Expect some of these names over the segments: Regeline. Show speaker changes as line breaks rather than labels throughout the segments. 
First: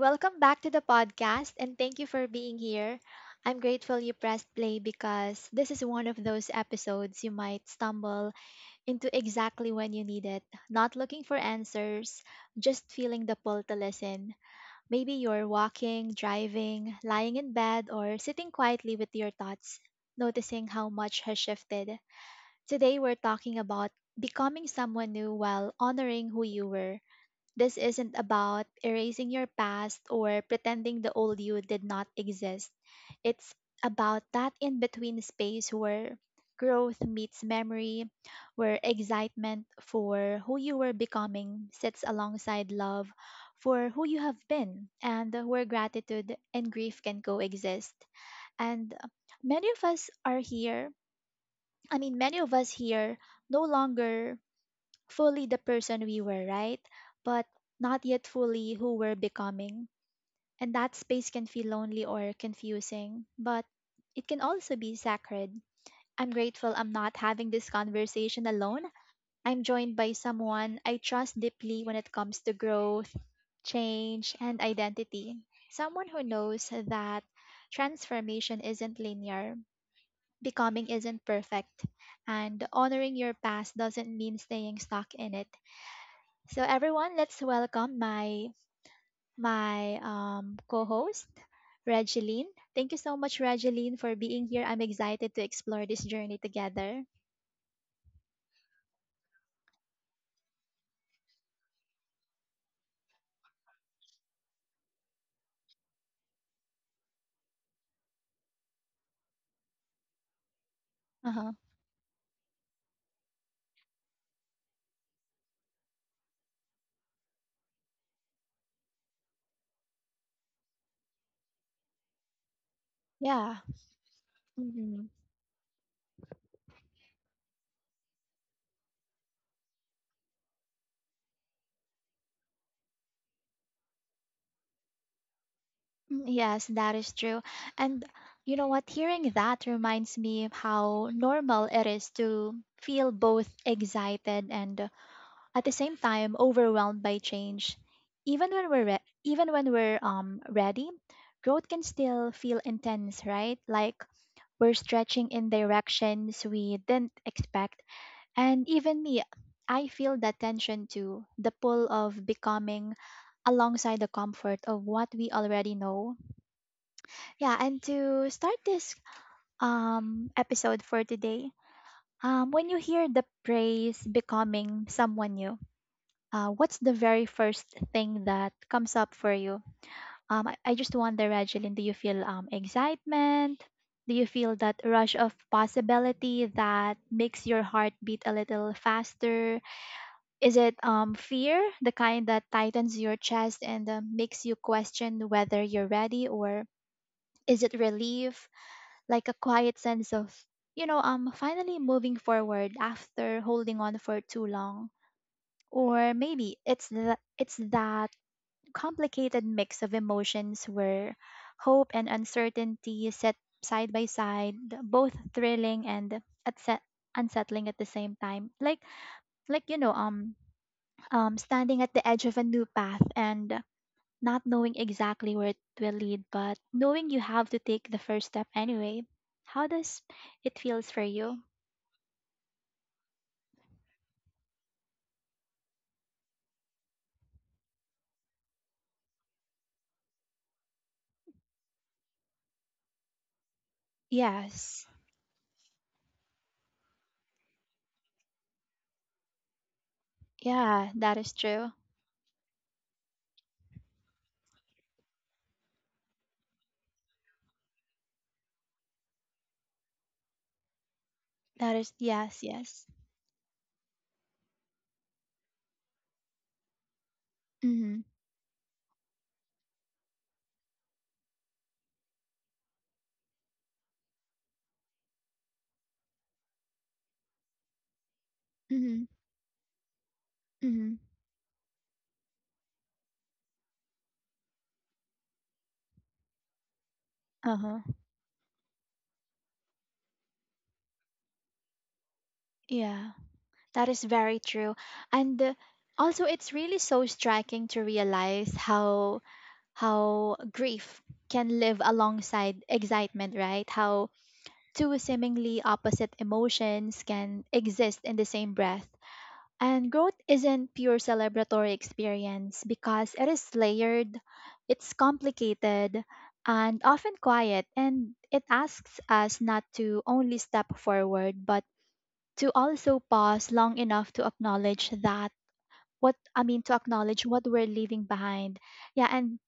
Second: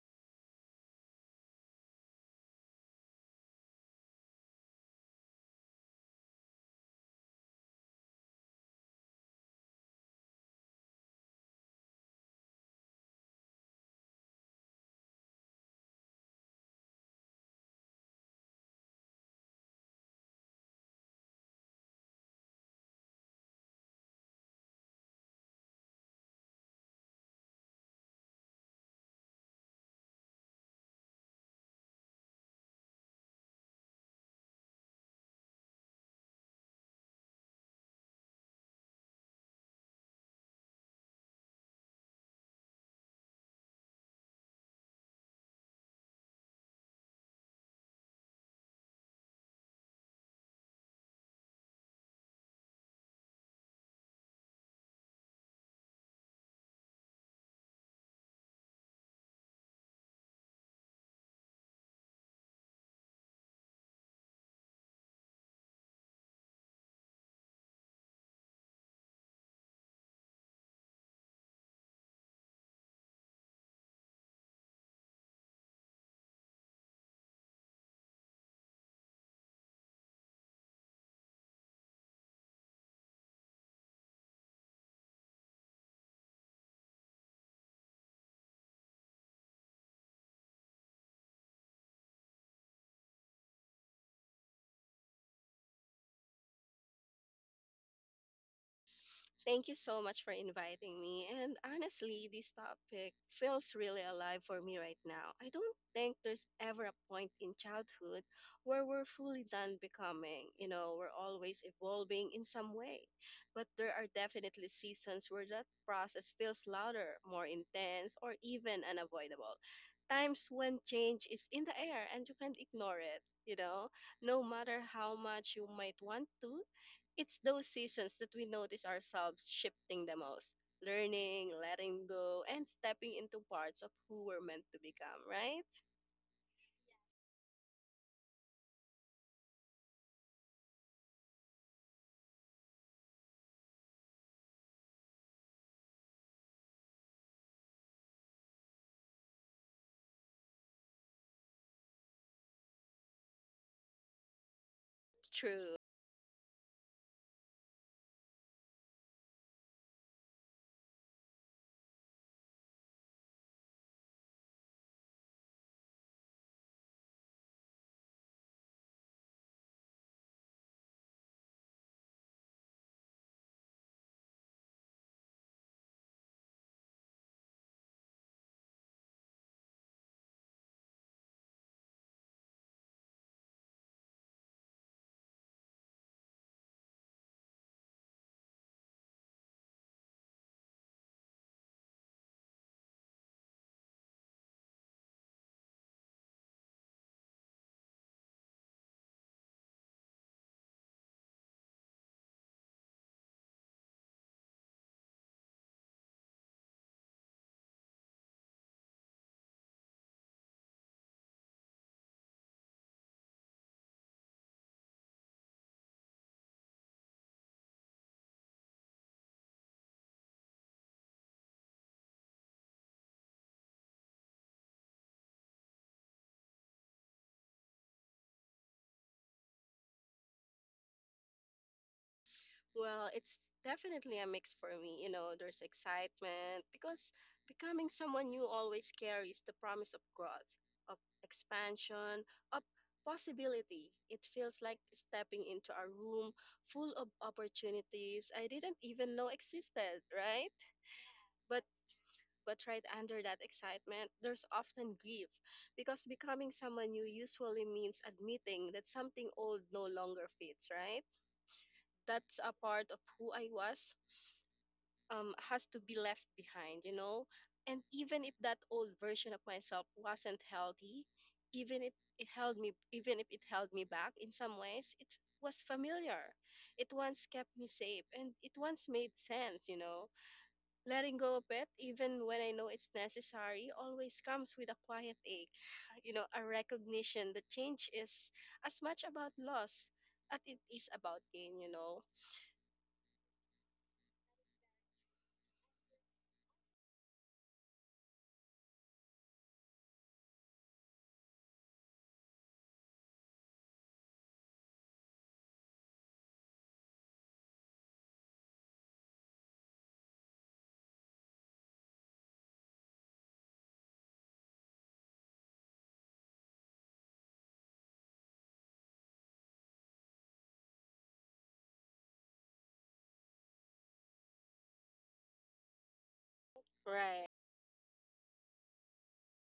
welcome back to the podcast, and thank you for being here. I'm grateful you pressed play because this is one of those episodes you might stumble into exactly when you need it. Not looking for answers, just feeling the pull to listen. Maybe you're walking, driving, lying in bed, or sitting quietly with your thoughts, noticing how much has shifted. Today, we're talking about becoming someone new while honoring who you were. This isn't about erasing your past or pretending the old you did not exist. It's about that in between space where growth meets memory, where excitement for who you were becoming sits alongside love for who you have been, and where gratitude and grief can coexist. And many of us are here, I mean, many of us here no longer fully the person we were, right? But not yet fully who we're becoming. And that space can feel lonely or confusing, but it can also be sacred. I'm grateful I'm not having this conversation alone. I'm joined by someone I trust deeply when it comes to growth, change, and identity. Someone who knows that transformation isn't linear, becoming isn't perfect, and honoring your past doesn't mean staying stuck in it. So everyone, let's welcome my co-host, Regeline. Thank you so much, Regeline, for being here. I'm excited to explore this journey together.
Thank you so much for inviting me. And honestly, this topic feels really alive for me right now. I don't think there's ever a point in childhood where we're fully done becoming. You know, we're
Uh-huh.
always evolving in some way. But there are definitely seasons where that process feels louder, more intense, or even unavoidable. Times when change is in the air and you can't ignore it.
Yeah.
You know, no matter
Mhm.
how much you might want to, it's those seasons that we notice ourselves shifting the most, learning, letting go, and stepping into parts of who we're meant to become, right?
Yes, that is true. And you know what? Hearing that reminds me of how normal it is to feel both excited and, at the same time, overwhelmed by change. Even even when we're ready, growth can still feel intense, right? Like, we're stretching in
True.
directions we didn't expect. And even me, I feel that tension too, the pull of becoming alongside the comfort of what we already know. Yeah, and to start this episode for today, when you hear the phrase becoming someone new, what's the very first thing that comes up for you? I just wonder, Regeline, do you feel, excitement? Do you feel that rush of possibility that makes your heart beat a little faster? Is it, fear, the kind that tightens your chest and makes you question whether you're ready? Or is it relief, like a quiet sense of, finally moving forward after holding on for too long? Or it's that complicated mix of emotions where hope and uncertainty set side by side, both thrilling and upset unsettling at the same time. Like, standing at the edge of a new path and not knowing exactly where it will lead, but knowing you have to take the first step anyway. How does it feels for you?
Well, it's definitely a mix for me. You know, there's excitement because becoming someone new always carries the promise of growth, of expansion, of possibility. It feels like
Yes.
stepping into a room full of opportunities I didn't even know existed, right?
Yeah, that is
But
true.
But right under that excitement, there's often grief because becoming someone new usually means admitting that something old no longer fits, right?
That is,
That's
yes,
a
yes.
part of who I was, has to be left behind, you know? And
Mhm.
even if that old version of myself wasn't healthy, even if it held me back in some ways, it was familiar. It once kept me safe and it once
Mhm.
made sense, you know?
Mhm.
Letting go of it, even when I know it's necessary, always comes with a quiet ache. You know, a recognition that
Uh-huh.
change is as much about loss as it is about gain, you know?
Yeah. That is very true. And, also, it's really so striking to realize how grief can live alongside excitement, right? How two seemingly opposite emotions can exist in the same breath. And growth isn't pure celebratory experience because it is layered, it's complicated, and often quiet, and it asks us not to only step forward but to also pause long enough to acknowledge that what I mean to acknowledge
Right.
what we're leaving behind. Yeah, and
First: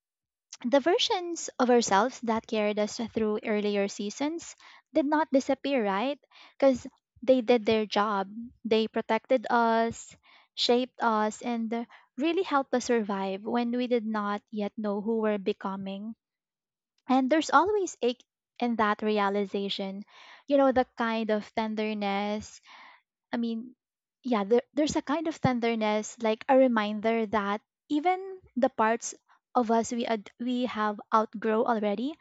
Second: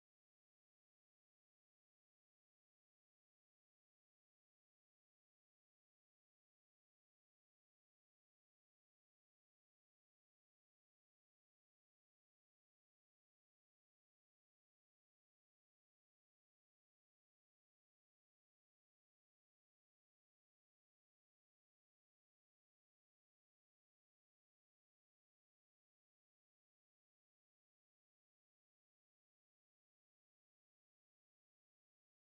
the versions of ourselves that carried us through earlier seasons did not disappear, right? Because they did their job. They protected us, shaped us, and really helped us survive when we did not yet know who we're becoming. And there's always ache in that realization. You know, the kind of tenderness I mean, yeah, there, there's a kind of tenderness, like a reminder that even the parts of us we have outgrow already,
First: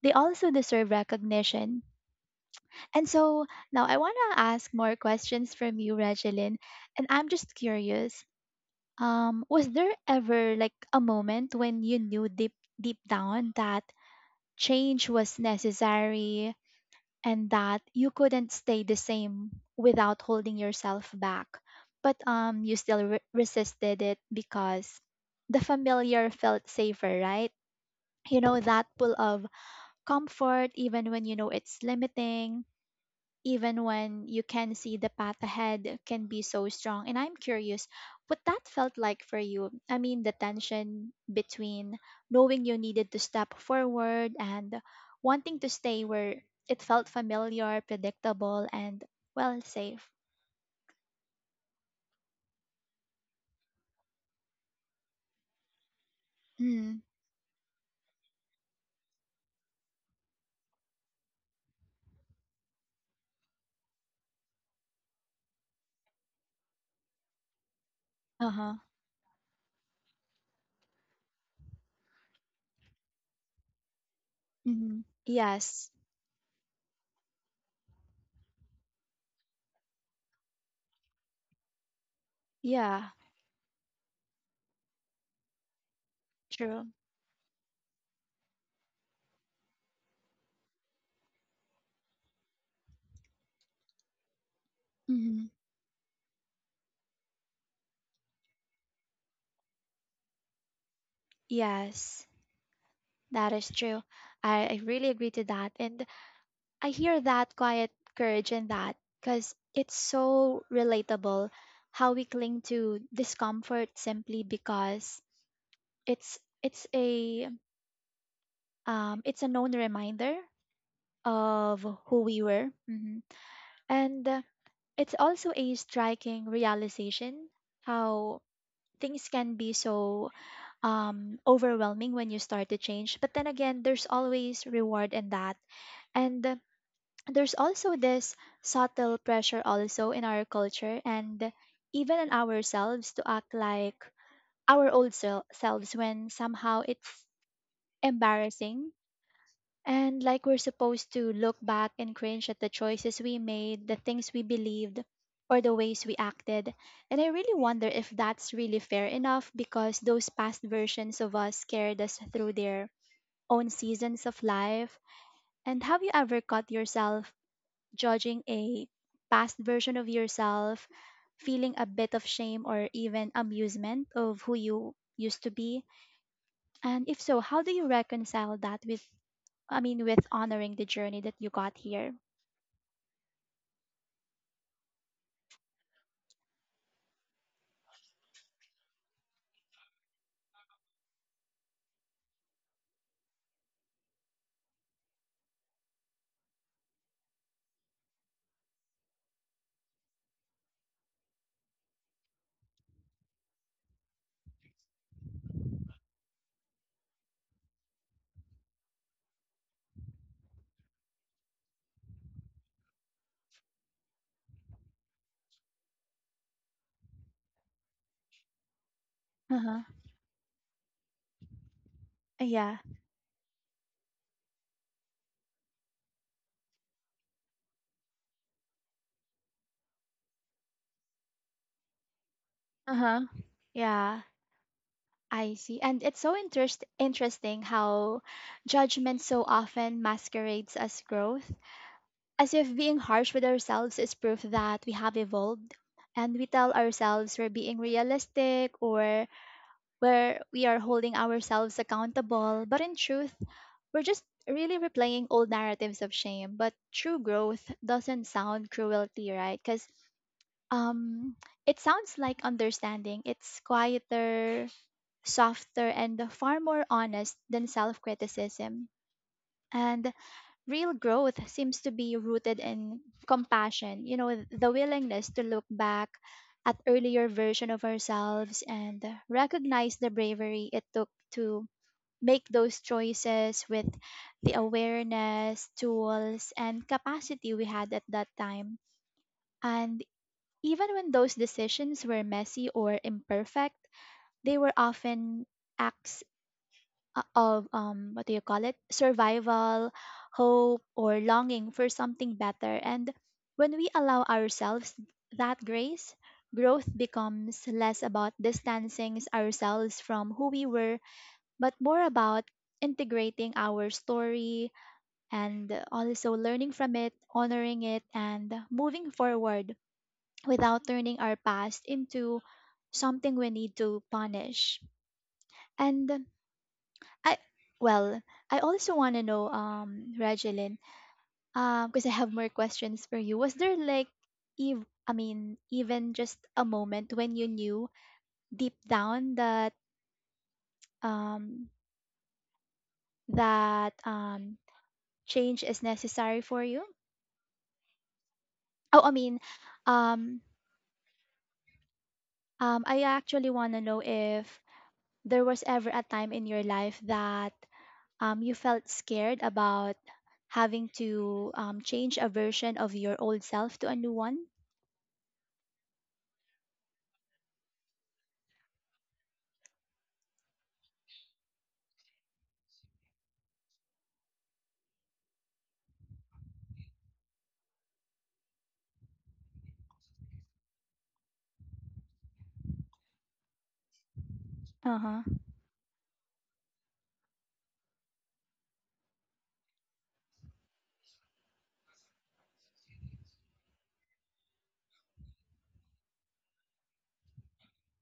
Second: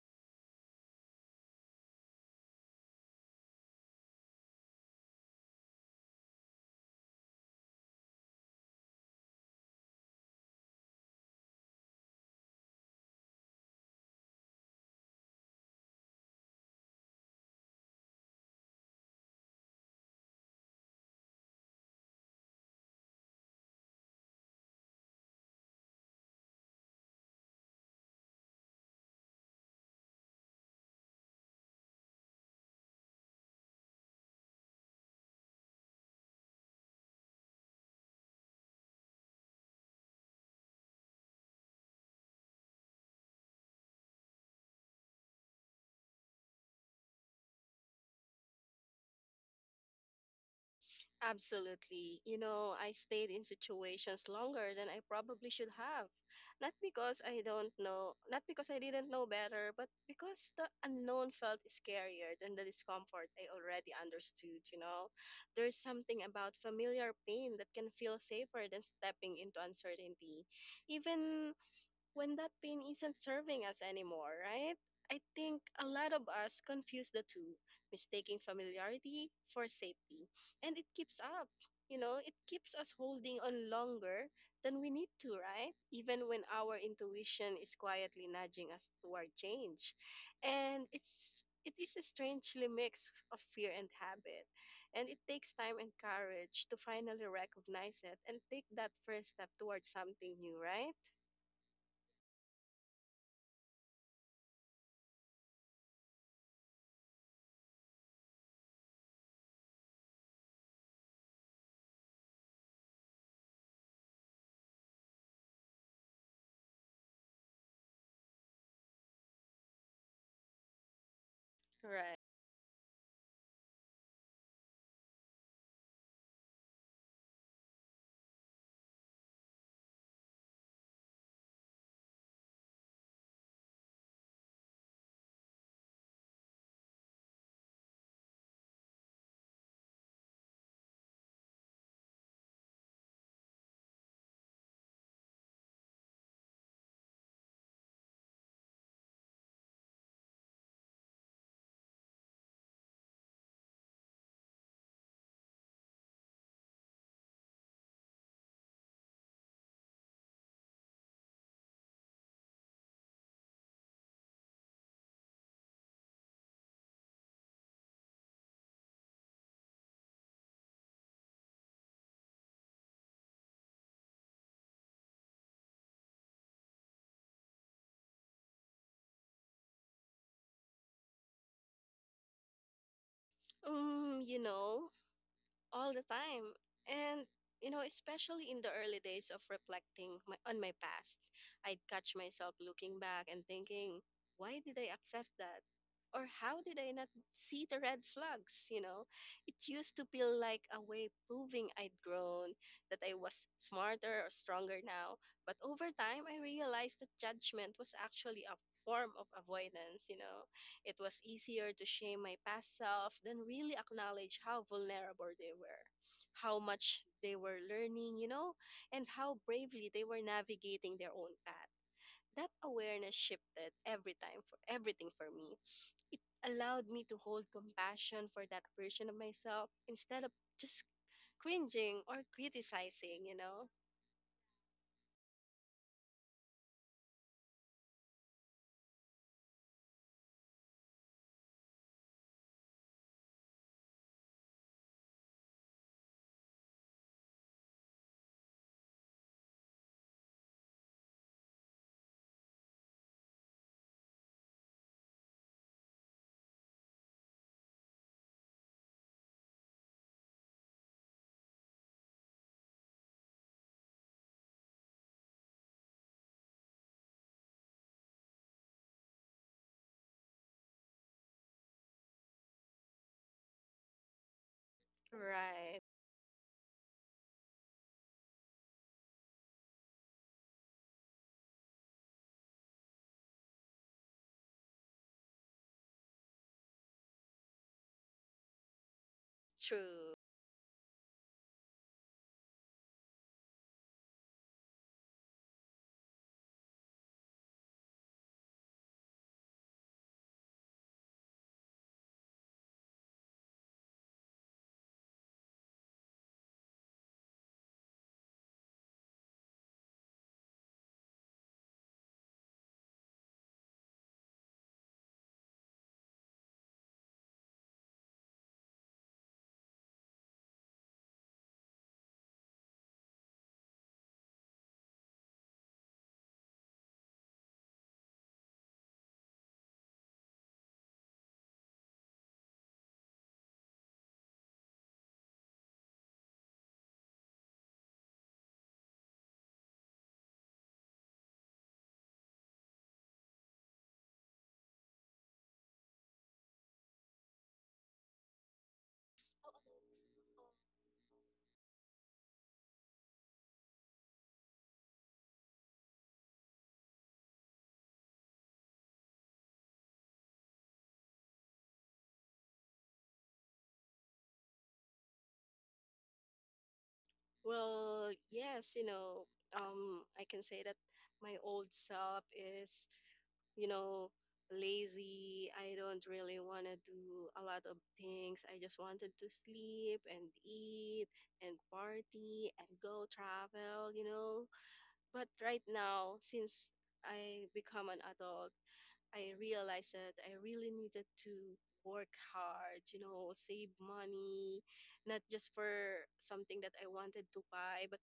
they also deserve recognition. And so now I want to ask more questions from you, Regeline, and I'm just curious. Was there ever like a moment when you knew deep down that change was necessary, and that you couldn't stay the same without holding yourself back. But resisted it because the familiar felt safer, right? You know, that pull of comfort, even when you know it's limiting, even when you can see the path ahead, can be so strong. And I'm curious what that felt like for you. I mean, the tension between knowing you needed to step forward and wanting to stay where it felt familiar, predictable, and, well, safe.
Absolutely. You know, I stayed in situations longer than I probably should have. Not
Mm,
because I don't know, not because I didn't know better, but because the unknown felt scarier than the discomfort I already understood, you know. There's something about familiar pain that can feel
uh
safer
huh.
than stepping into uncertainty. Even when that pain isn't serving us anymore, right?
Hmm.
I think a
Yes.
lot of us confuse the two, mistaking familiarity for safety. And it keeps up, you know, it keeps us
Yeah.
holding on longer than we need to, right? Even when our
True.
intuition is quietly nudging us toward change. And it is a strangely mix of fear and habit. And it
Hmm.
takes time and courage to finally recognize it and take that first step towards something new, right?
Yes. That is true. I really agree to that. And I hear that quiet courage in that because it's so relatable how we cling to discomfort simply because it's it's a it's a known reminder of
Right.
who we were. Mhm. And, it's also a striking realization how things can be so, overwhelming when you start to change, but then again, there's always reward in that. And, there's also this subtle pressure also in our culture and even in ourselves to act like our selves, when somehow it's embarrassing, and like we're supposed to look back and cringe at the choices we made, the things we believed, or the ways we acted. And I really wonder if that's really fair enough, because those past versions of us carried us through their own seasons of life. And have you ever caught yourself judging a past version of yourself, feeling a bit of shame or even amusement of who you used to be? And if so, how do you reconcile that with honoring the journey that you got here?
You know, all the time. And, you know, especially in the early days of reflecting on my past, I'd catch myself looking back and thinking, why did I accept that? Or how did I not see the red flags? You know, it used to feel like a way proving I'd grown, that I was smarter or stronger now. But over time, I realized that judgment was actually a form of avoidance, you know, it was easier to shame my past self than really acknowledge how vulnerable they were, how much they were learning, you know, and how bravely
Uh-huh.
they were navigating their own path. That
Yeah.
awareness shifted every time for everything for me. It allowed me to hold compassion for that version of myself instead of just cringing or criticizing,
Uh-huh.
you know?
Yeah, I see. And it's so interesting how judgment so often masquerades as growth, as if being harsh with ourselves is proof that we have evolved. And we tell ourselves we're being realistic, or where we are holding ourselves accountable, but in truth, we're just really replaying old narratives of shame. But true growth doesn't sound cruelty, right? Because, um, it sounds like understanding. It's quieter, softer, and far more honest than self criticism. And real growth seems to be rooted in compassion, you know, the willingness to look
Right.
back at earlier version of ourselves and recognize the bravery it took to make those choices with the awareness, tools, and capacity we had at that time. And
True.
even when those decisions were messy or imperfect, they were often acts, of what do you call it, survival, hope, or longing for something better. And when we allow ourselves that grace, growth becomes less about distancing ourselves from who we were, but more about integrating our story, and also learning from it, honoring it, and moving forward without turning our past into something we need to punish. And I well, I also want to know, Regeline, because I have more questions for you. Was there like, even just a moment when you knew deep down that, um that um change is necessary for you? Oh, I mean, um, I actually want to know if there was ever a time in your life that you felt scared about having to change a version of your old self to a new one.
Well, yes, you know, I can say that my old self is, you know, lazy. I don't really want to do a lot of things. I just wanted to sleep and eat and party and go travel, you know.
Uh-huh.
But right now, since I become an adult, I realized that I really needed to work hard, you know, save money, not just for something that I wanted to buy, but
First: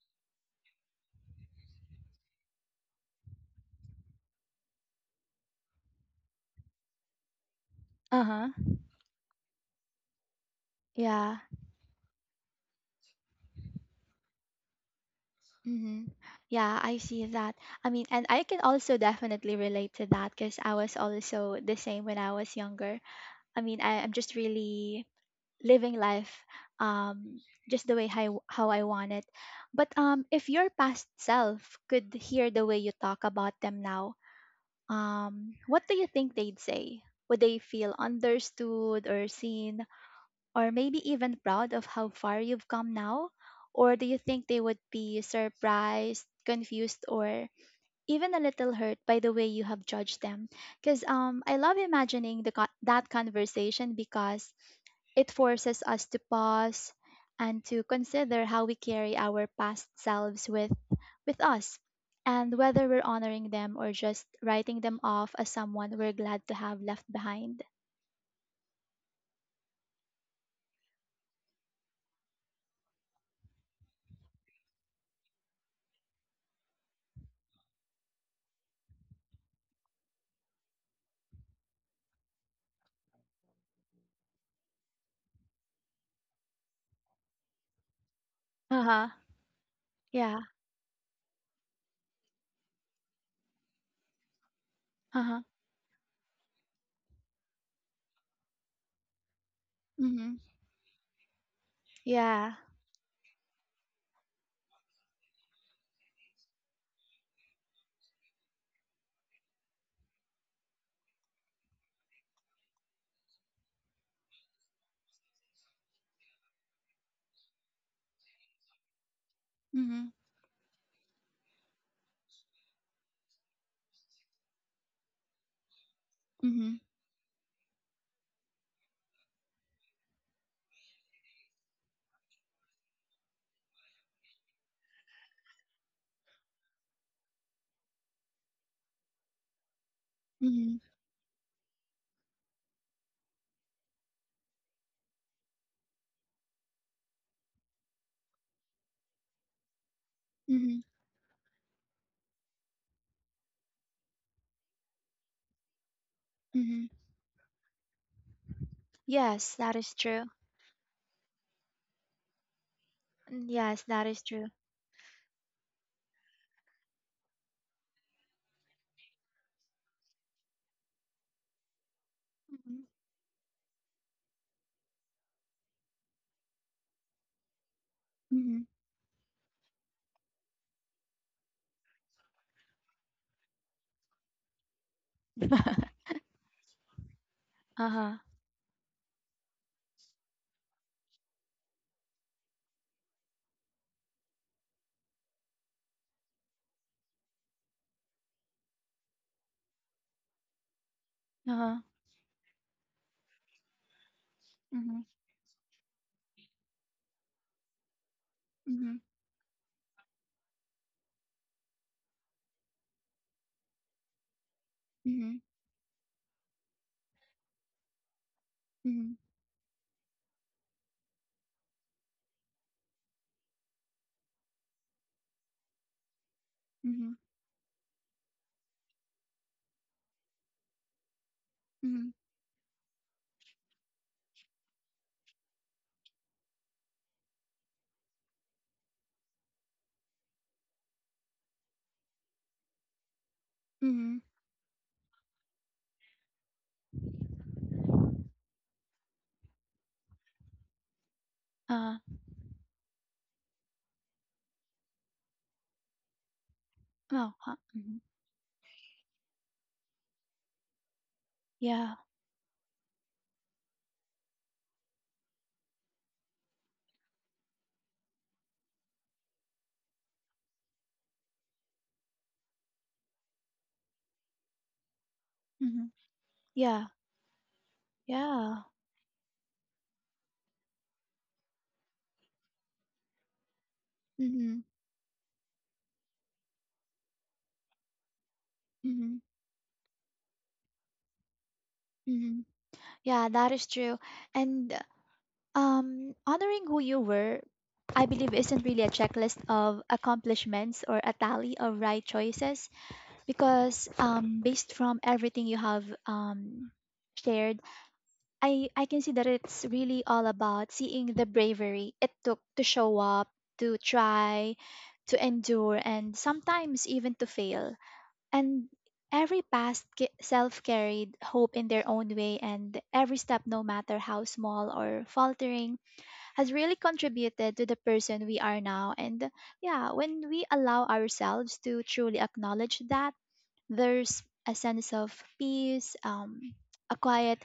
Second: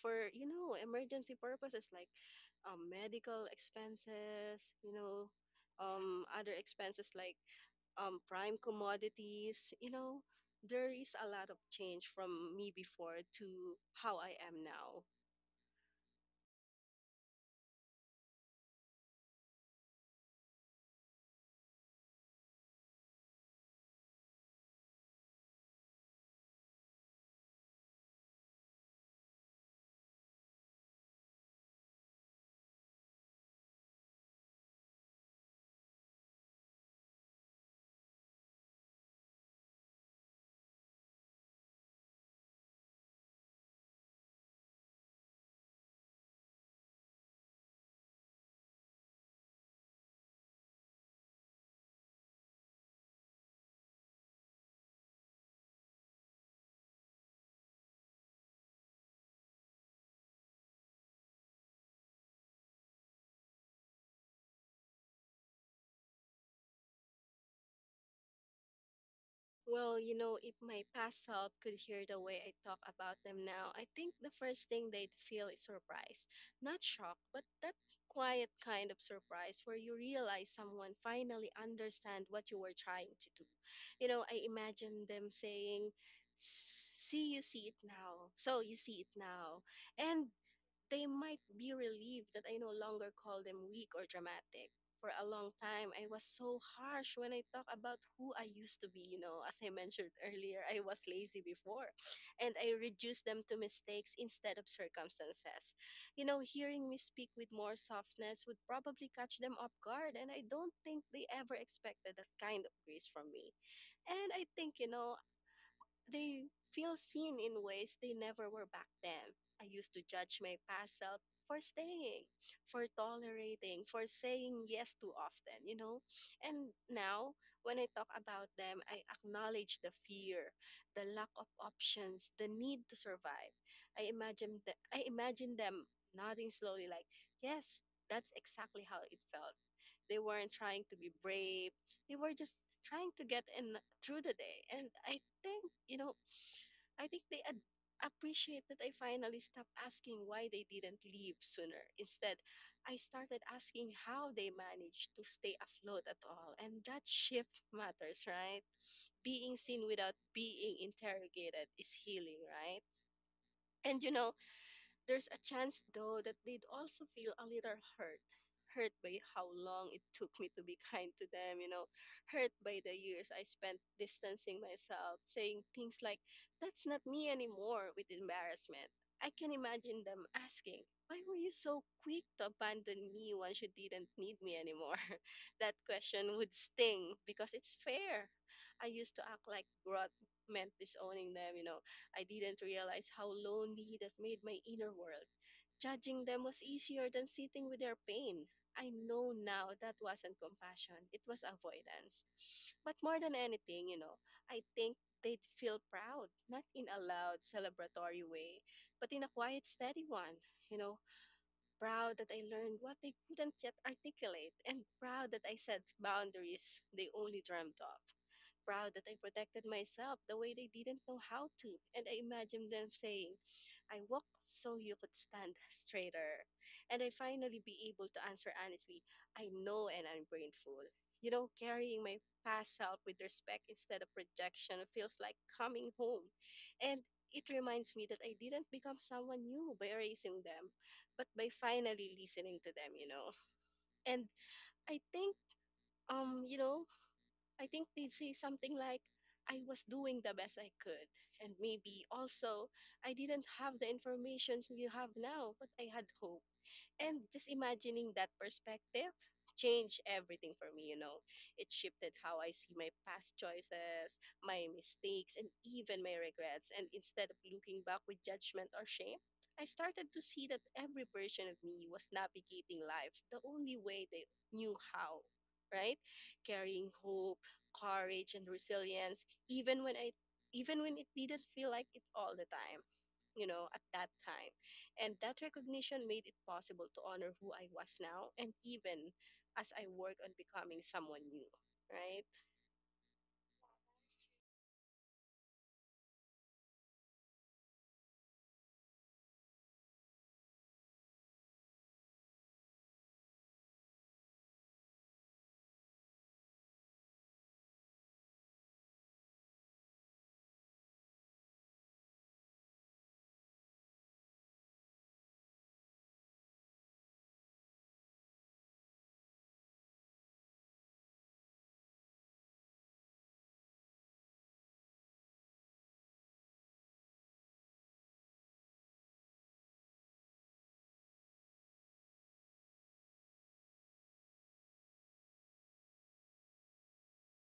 for, you know, emergency purposes like, medical expenses, you know, other expenses like,
Uh-huh.
prime commodities, you know, there is a
Yeah.
lot of change from me before to how I am now.
Hmm. Yeah, I see that. I mean, and I can also definitely relate to that, because I was also the same when I was younger. I'm just really living life, um just the way how I want it. But if your past self could hear the way you talk about them now, what do you think they'd say? Would they feel understood or seen, or maybe even proud of how far you've come now? Or do you think they would be surprised, confused, or even a little hurt by the way you have judged them? Because, I love imagining that conversation, because it forces us to pause and to consider how we carry our past selves with us, and whether we're honoring them or just writing them off as someone we're glad to have left behind.
Well, you know, if my past self could hear the way I talk about them now, I think the first thing they'd feel is surprise. Not shock, but that quiet kind of surprise where you realize someone finally understand what you were trying to do. You know, I imagine them saying, "See, you
Uh
see
huh.
it now." And
Yeah.
they might be relieved that I no longer call them weak or dramatic. For a
Uh huh.
long time, I was so harsh when I talk about who I used to be. You know, as I mentioned
Mm-hmm.
earlier, I was lazy before. And
Yeah.
I reduced them to mistakes instead of circumstances. You know, hearing me speak with more softness would probably catch them off guard. And I don't think they ever expected that kind of grace from me. And I think, you know, they feel seen in ways they never were back then. I used to
Mhm,
judge my past self for staying, for tolerating, for saying yes too often, you know? And
mhm,
now, when I talk about them, I acknowledge the fear, the lack of options, the need to survive. I imagine them nodding slowly like, "Yes, that's exactly how it felt." They weren't
mhm,
trying to be brave. They were just trying to get in through the day. And I thing. You know, I think they appreciate that I finally stopped asking why they
mhm,
didn't leave sooner. Instead, I started asking how they managed to stay afloat at all. And
mhm.
that shift matters, right?
Yes,
Being
that
seen
is
without
true.
being interrogated is healing, right?
Mm, yes,
And
that
you
is
know,
true.
there's a chance, though, that they'd also feel a little hurt. Hurt by how long it took me to be kind to them, you know. Hurt
Mhm,
by the years I spent distancing myself, saying things like, that's not me anymore, with
mhm.
embarrassment. I can imagine them asking, why were you so quick to abandon me once you didn't need me anymore? That question would sting because it's
Uh-huh.
fair. I used to act like growth meant disowning them, you know, I didn't realize how lonely that made my inner world. Judging them was easier than sitting with their pain. I know now that wasn't compassion, it was
Uh-huh.
avoidance. But more than anything, you know, I think
Mhm,
they'd feel proud, not in a loud, celebratory way,
mhm,
but in a quiet, steady one. You know, proud that I learned what they couldn't yet articulate, and proud
mhm,
that I set boundaries they only dreamt of, proud that
mhm,
I protected myself the way they didn't know how to. And I imagined them saying, I walked so you could stand straighter. And I
mhm,
finally be able to answer honestly, I know and I'm grateful. You know, carrying
mhm,
my past self with respect instead of rejection feels like coming home. And it reminds me that I didn't become someone new by erasing them, but by finally listening to them, you know.
mhm.
And I think, you know, I think they say something like, I was doing the best I could. And
Uh,
maybe also, I didn't have the information you have now, but I had hope. And
oh,
just
huh. Mhm.
imagining that perspective changed everything for me, you know. It
Yeah.
shifted how I see my past choices, my mistakes, and even my regrets. And instead of looking back with judgment or shame, I started to see that every version of me was navigating life the only way they knew how,
Mhm.
right?
Yeah.
Carrying hope, courage, and
Yeah.
resilience, even when it didn't feel like it all the time, you know, at that time.
Mhm,
And that recognition made it possible to honor who I was now and even
mhm,
as I work on becoming someone new, right?
mhm. Yeah, that is true. And, honoring who you were, I believe, isn't really a checklist of accomplishments or a tally of right choices. Because, based from everything you have, shared, I can see that it's really all about seeing the bravery it took to show up, to try, to endure, and sometimes even to fail. And every self carried hope in their own way, and every step, no matter how small or faltering, has really contributed to the person we are now. And yeah, when we allow ourselves to truly acknowledge that, there's a sense of peace, a quiet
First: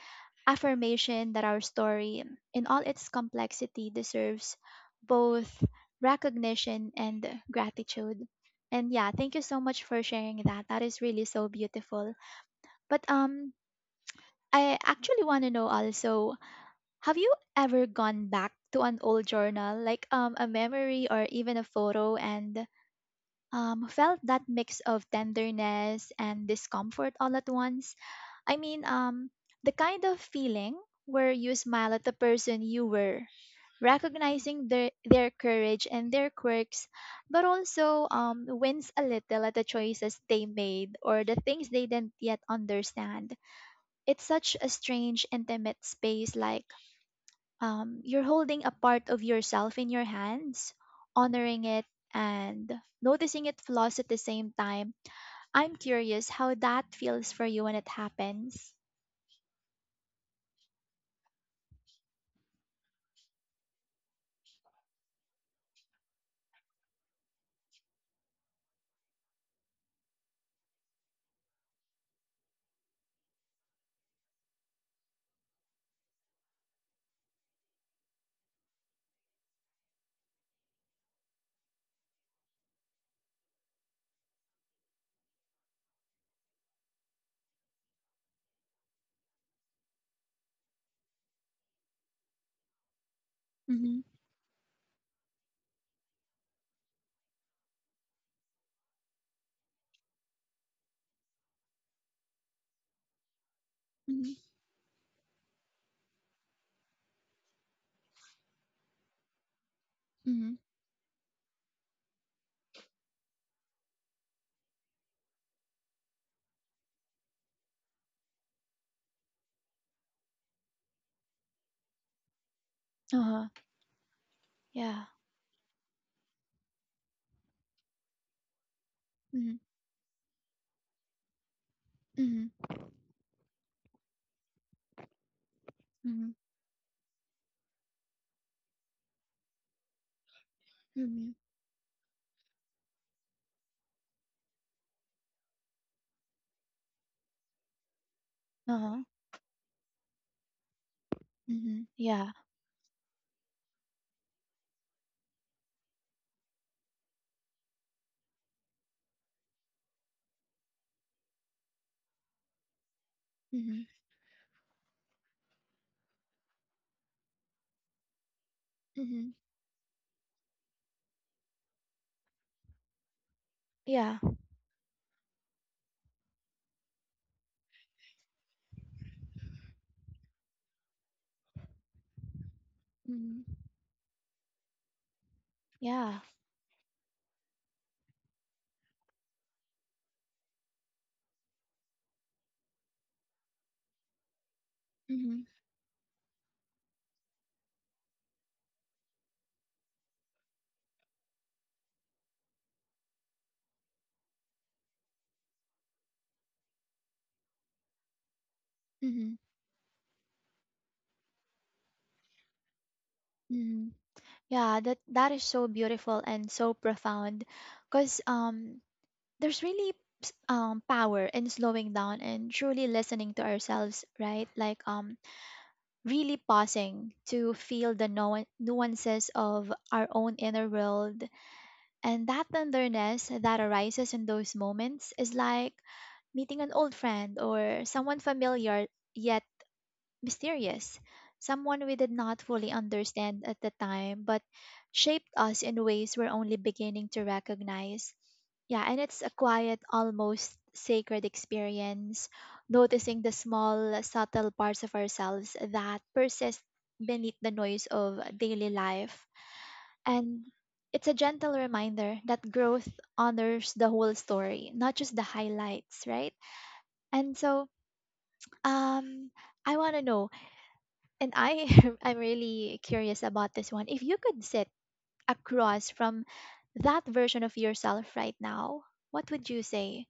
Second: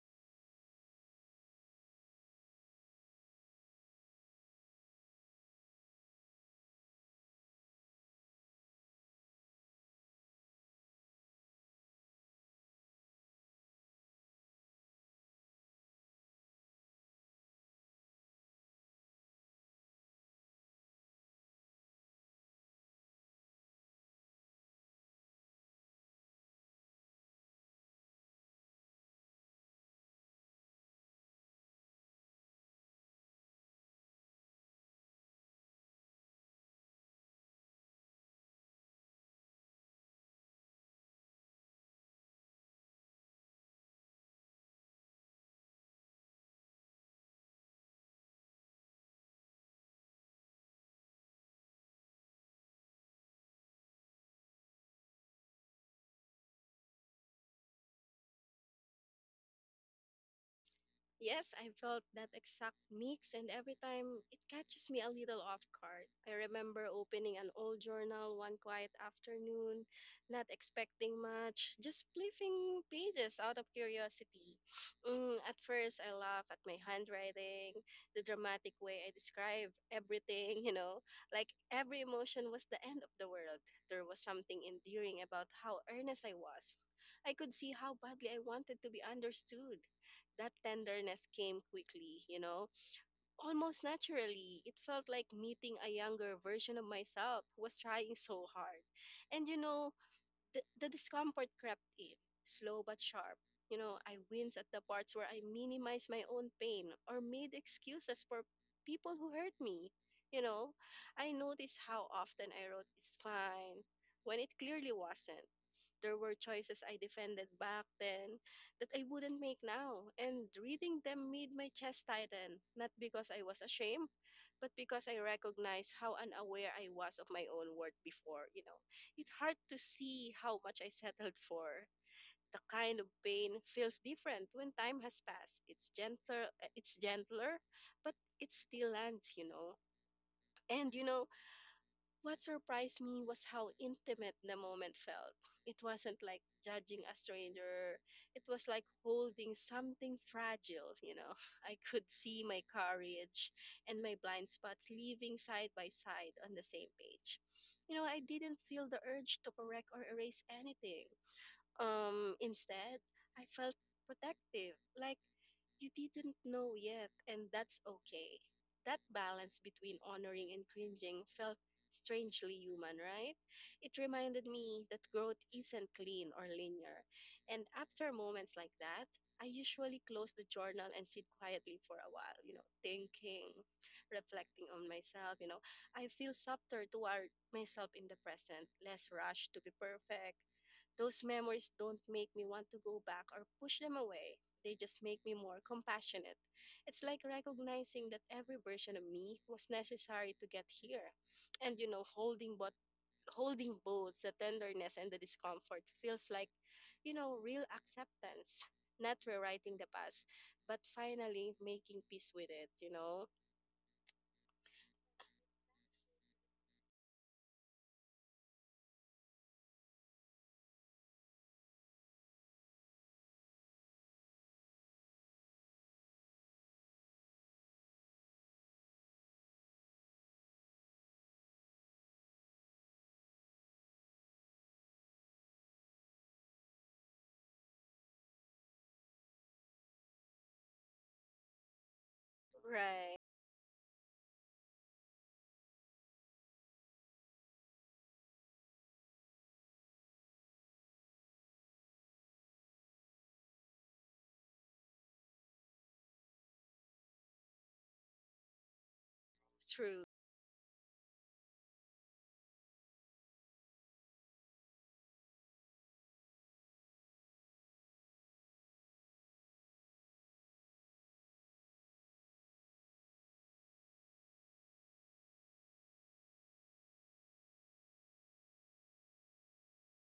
affirmation that our story, in all its complexity, deserves both recognition and gratitude. And yeah, thank you so much for sharing that. That is really so beautiful. But I actually want to know also, have you ever gone back to an old journal, like a memory or even a photo, and felt that mix of tenderness and discomfort all at once? I mean, the kind of feeling where you smile at the person you were, recognizing their courage and their quirks, but also wins a little at the choices they made or the things they didn't yet understand. It's such a strange, intimate space. Like you're holding a part of yourself in your hands, honoring it and noticing its flaws at the same time. I'm curious how that feels for you when it happens.
Yes, I felt that exact mix, and every time it catches me a little off guard. I remember opening an old journal one quiet afternoon, not expecting much, just flipping pages out of curiosity. At first, I laughed at my handwriting, the dramatic way I described everything, you know, like every emotion was the end of the world. There was something endearing about how earnest I was. I could see how badly I wanted to be understood, that tenderness came quickly, you know, almost
Mm-hmm.
naturally. It felt like meeting a younger version of myself who was trying so hard. And, you know, the discomfort crept in, slow but sharp. You know, I winced at the parts where I minimized my own pain or made excuses for people who hurt me. You
Mhm.
know, I noticed how often I wrote, it's fine, when it clearly wasn't. There were choices I defended back then that I wouldn't make now. And reading them made my chest tighten, not because I
Uh-huh.
was ashamed, but
Yeah.
because I recognized how unaware I was of my own worth before, you know. It's hard
Mhm.
to see how much I settled for.
Mhm.
The kind of pain feels different when time has passed.
Mhm.
It's gentler, but it still lands, you know. And you know,
Mhm.
what surprised me was how intimate the moment felt. It wasn't like judging a stranger, it was like
Uh-huh.
holding something fragile, you know. I
Mhm.
could
Yeah.
see my courage and my blind spots living side by side on the same page. I didn't feel the urge to correct or erase anything. Instead, I felt
Mhm.
protective, like you didn't know yet, and that's okay. That
Mhm.
balance between honoring and cringing felt strangely human, right? It
Yeah.
reminded me that growth isn't clean or linear. And after moments like that, I usually close the journal and sit quietly for a while,
Mhm.
thinking, reflecting on myself, I
Yeah.
feel softer toward myself in the present, less rushed to be perfect. Those memories don't make me want to go back or push them away. They just make me
Mhm.
more compassionate. It's like recognizing that every version of me was necessary to get here. And holding both the tenderness and the discomfort feels like real acceptance. Not
Mhm.
rewriting the past, but finally making peace with it.
Mhm. Yeah, that is so beautiful and so profound cuz there's really power in slowing down and truly listening to ourselves, right? Like really pausing to feel the nuances of our own inner world. And that tenderness that arises in those moments is like meeting an old friend or someone familiar yet mysterious, someone we did not fully
Right.
understand at the time but shaped us in ways we're only beginning to recognize. Yeah, and it's a quiet, almost sacred experience, noticing the small, subtle parts of ourselves that persist beneath the noise of daily life,
True.
and it's a gentle reminder that growth honors the whole story, not just the highlights, right? And so, um, I want to know, and I I'm really curious about this one. If you could sit across from that version of yourself right now, what would you say?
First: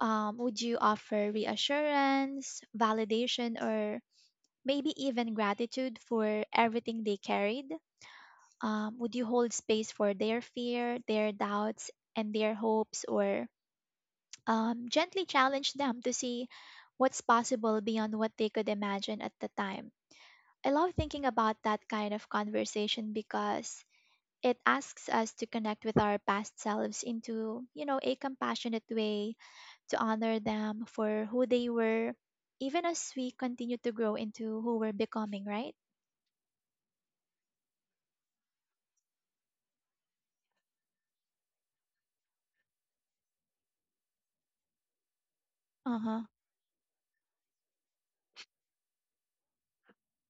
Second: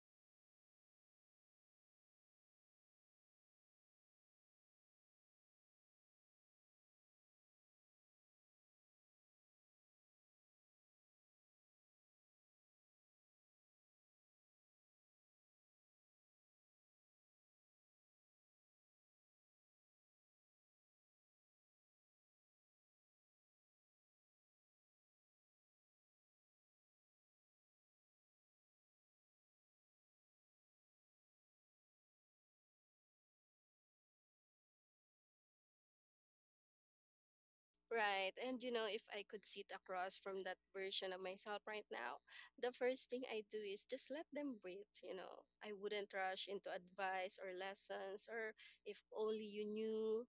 Would you offer reassurance, validation, or maybe even gratitude for everything they carried? Would you hold space for their fear, their doubts, and their hopes, or gently challenge them to see what's possible beyond what they could imagine at the time? I love thinking about that kind of conversation because it asks us to connect with our past selves into a compassionate way to honor them for who they were, even as we continue to grow into who we're becoming, right?
Right. And if I could sit across from that version of myself right now, the first thing I do is just let them breathe. I
Uh
wouldn't
huh.
rush into advice or lessons or if only you knew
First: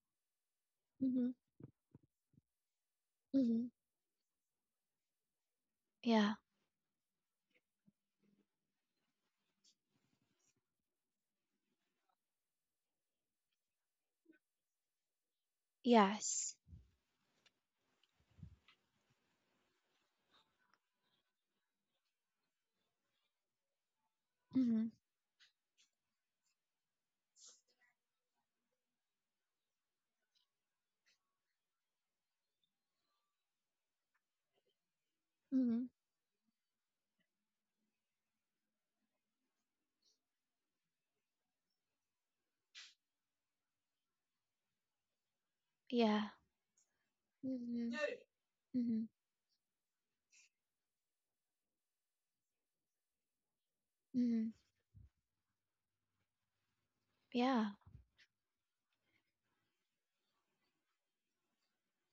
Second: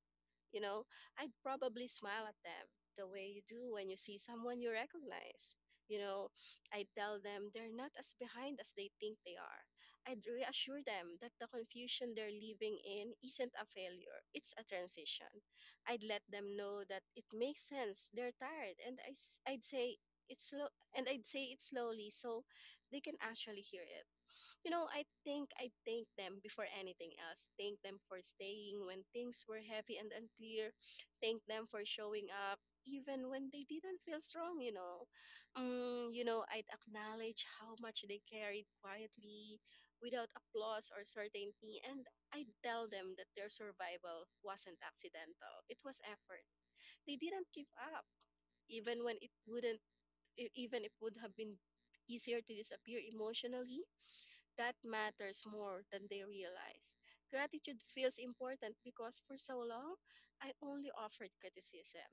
you know,
Mm-hmm.
I'd probably smile at them the way you
Mm-hmm.
do when you see someone you recognize. You know,
Yeah.
I tell them they're not as behind as they think they are. I'd reassure them that the confusion they're living in isn't a failure, it's a transition. I'd let
Yes.
them know that it makes sense, they're tired, and would say it's slow, and I'd say it slowly so they can actually hear it you
Mm-hmm.
know, I think I thank them before anything else. Thank them for staying when things were heavy and unclear. Thank them for showing up even when they didn't feel strong.
Mhm.
I'd acknowledge how much they carried quietly without applause or certainty, and I tell them that their survival wasn't accidental. It was
Yeah.
effort. They didn't give
Mhm.
up
Yay.
even
Mhm.
when it wouldn't e- even it would have been easier to disappear emotionally.
Mhm.
That matters more than they realize.
Yeah.
Gratitude feels important because for so long, I only offered criticism.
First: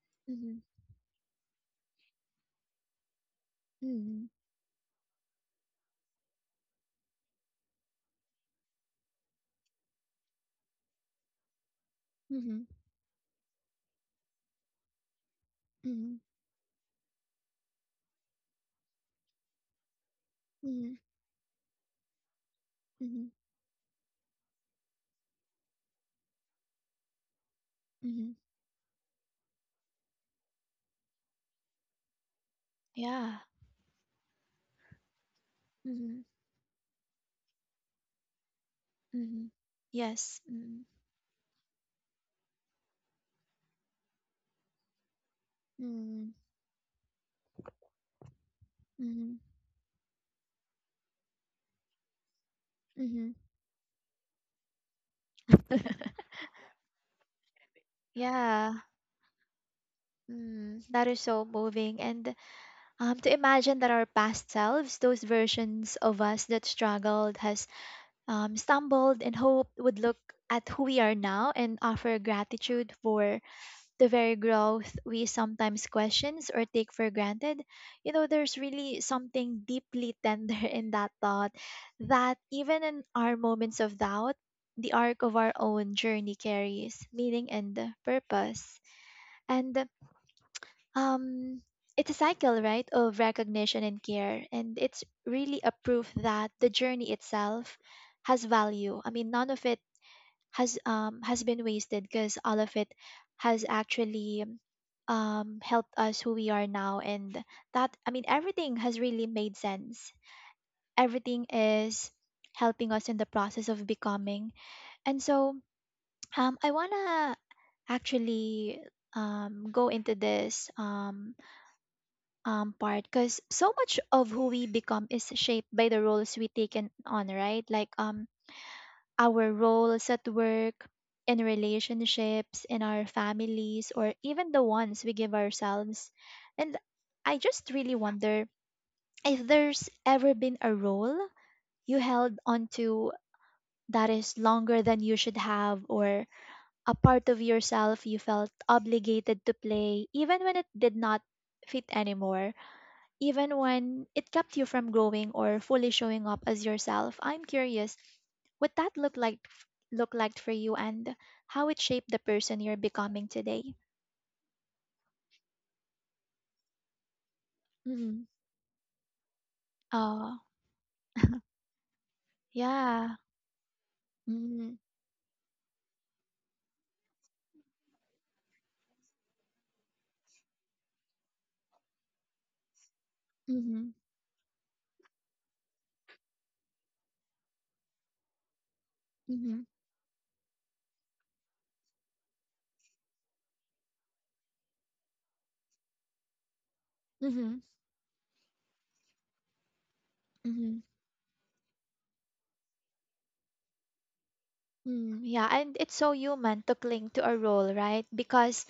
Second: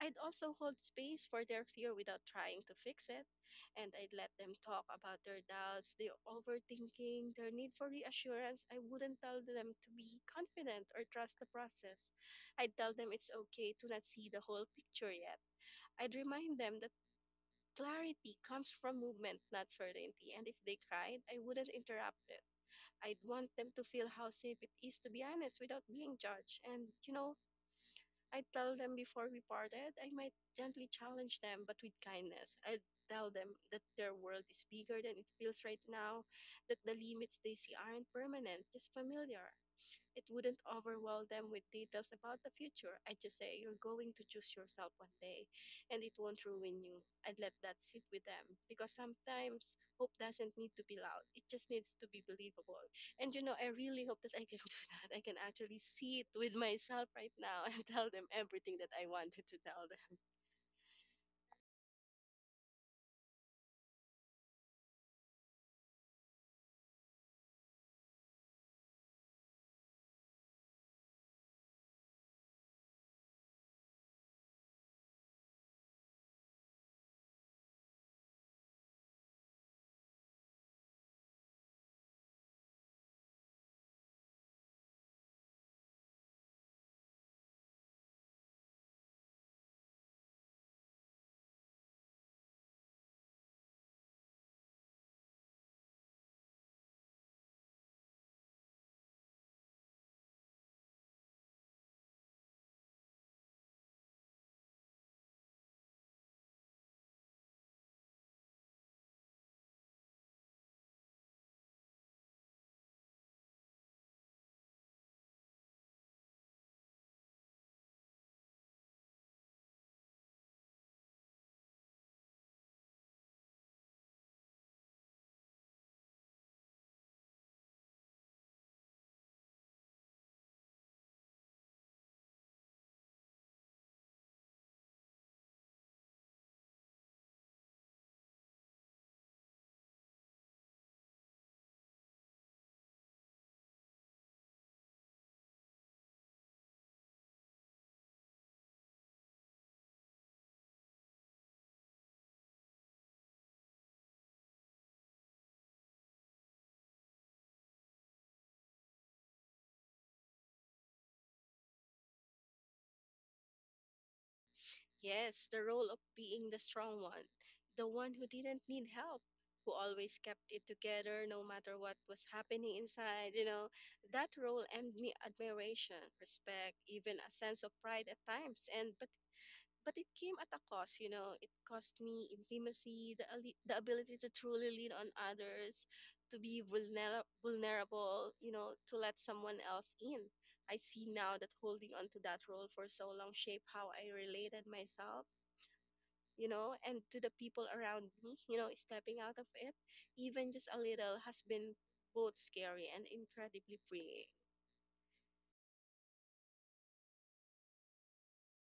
I'd also
Mhm.
hold space for their fear without trying to fix it, and I'd
Mhm.
let them talk about their doubts, their overthinking, their need for reassurance. I wouldn't tell them to be confident or trust the process.
Mhm.
I'd tell them it's okay to not see the whole picture yet. I'd
Mhm.
remind them that clarity comes from movement, not certainty. And if they
Mhm.
cried, I wouldn't interrupt it. I'd
Mhm.
want them to feel how safe it is to be honest without being judged. And,
Mhm.
I tell them before we parted, I might gently challenge them, but with kindness. I'd tell
Yeah.
them that their world is bigger than it feels right now,
Mhm.
that the limits they see aren't permanent, just
Mhm.
familiar. It
Yes.
wouldn't
Mhm.
overwhelm them with details about the future. I just say, "You're going to choose yourself one day, and it
Mhm.
won't ruin you." I'd let that sit with them because
Mhm.
sometimes hope doesn't need to be loud, it just needs to be believable. And
Mhm.
I really hope that I can do that. I can actually sit with myself right now and tell them everything
Yeah.
that I wanted to tell them.
Mm, that is so moving. And to imagine that our past selves, those versions of us that struggled, has stumbled, and hoped, would look at who we are now and offer gratitude for the very growth we sometimes questions or take for granted. You know, there's really something deeply tender in that thought, that even in our moments of doubt, the arc of our own journey carries meaning and purpose. And um it's a cycle, right, of recognition and care, and it's really a proof that the journey itself has value. I mean, none of it has been wasted, because all of it has actually helped us who we are now. And that, I mean, everything has really made sense. Everything is helping us in the process of becoming. And so I want to actually go into this part, because so much of who we become is shaped by the roles we take in on, right? Like our roles at work, in relationships, in our families, or even the ones we give ourselves. And I just really wonder if there's ever been a role you held onto that is longer than you should have, or a part of yourself you felt obligated to play, even when it did not fit anymore, even when it kept you from growing or fully showing up as yourself. I'm curious what that looked like for you, and how it shaped the person you're becoming today.
Yes, the role of being the strong one, the one
Mm-hmm.
who didn't need help, who always
Oh,
kept it together no matter what was happening
yeah.
inside, that role
Mm-hmm.
and me admiration, respect, even a sense of pride at times. And but it came at a cost, It cost me intimacy, the
Mm-hmm.
ability to truly lean on others, to be vulnerable, to let someone
Mm-hmm.
else in. I see now that holding on to that role for so long shaped how I related myself, and to the
Mm-hmm.
people around me, stepping out of it, even just
Mm-hmm.
a little, has been both scary and incredibly freeing.
Mm, yeah, and it's so human to cling to a role, right? Because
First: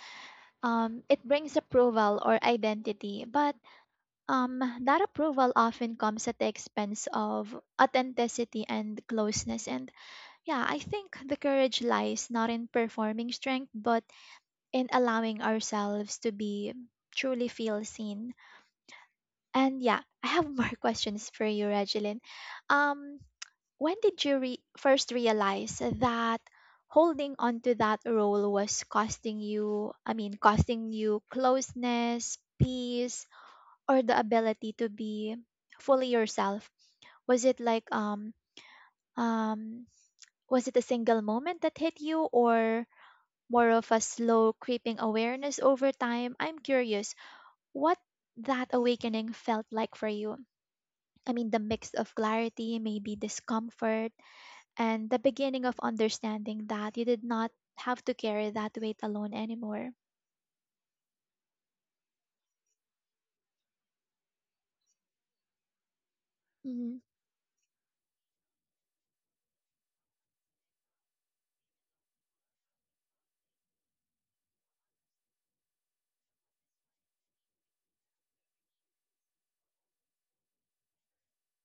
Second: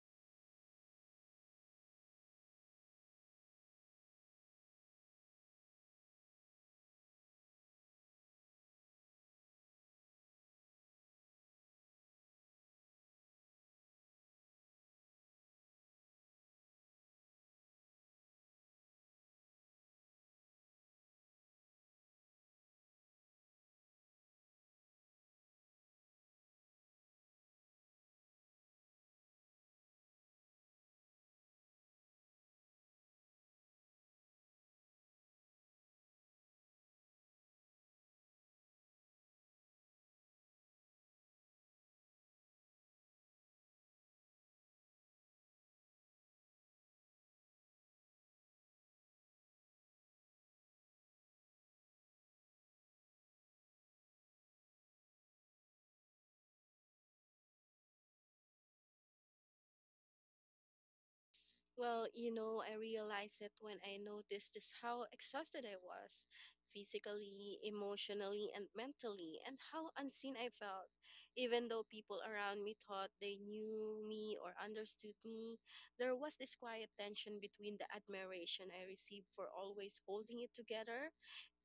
it brings approval or identity, but that approval often comes at the expense of authenticity and closeness. And yeah, I think the courage lies not in performing strength, but in allowing ourselves to be truly feel seen. And yeah, I have more questions for you, Regeline. Um, when did you first realize that holding on to that role was costing you, I mean, costing you closeness, peace, or the ability to be fully yourself? Was it like um was it a single moment that hit you, or more of a slow creeping awareness over time? I'm curious what that awakening felt like for you. I mean, the mix of clarity, maybe discomfort, and the beginning of understanding that you did not have to carry that weight alone anymore.
Well, I realized it when I noticed just how exhausted I was
Mm-hmm.
physically, emotionally, and mentally, and how unseen I felt. Even though people around me thought they knew me or understood me, there was this quiet tension between the admiration I received for always holding it together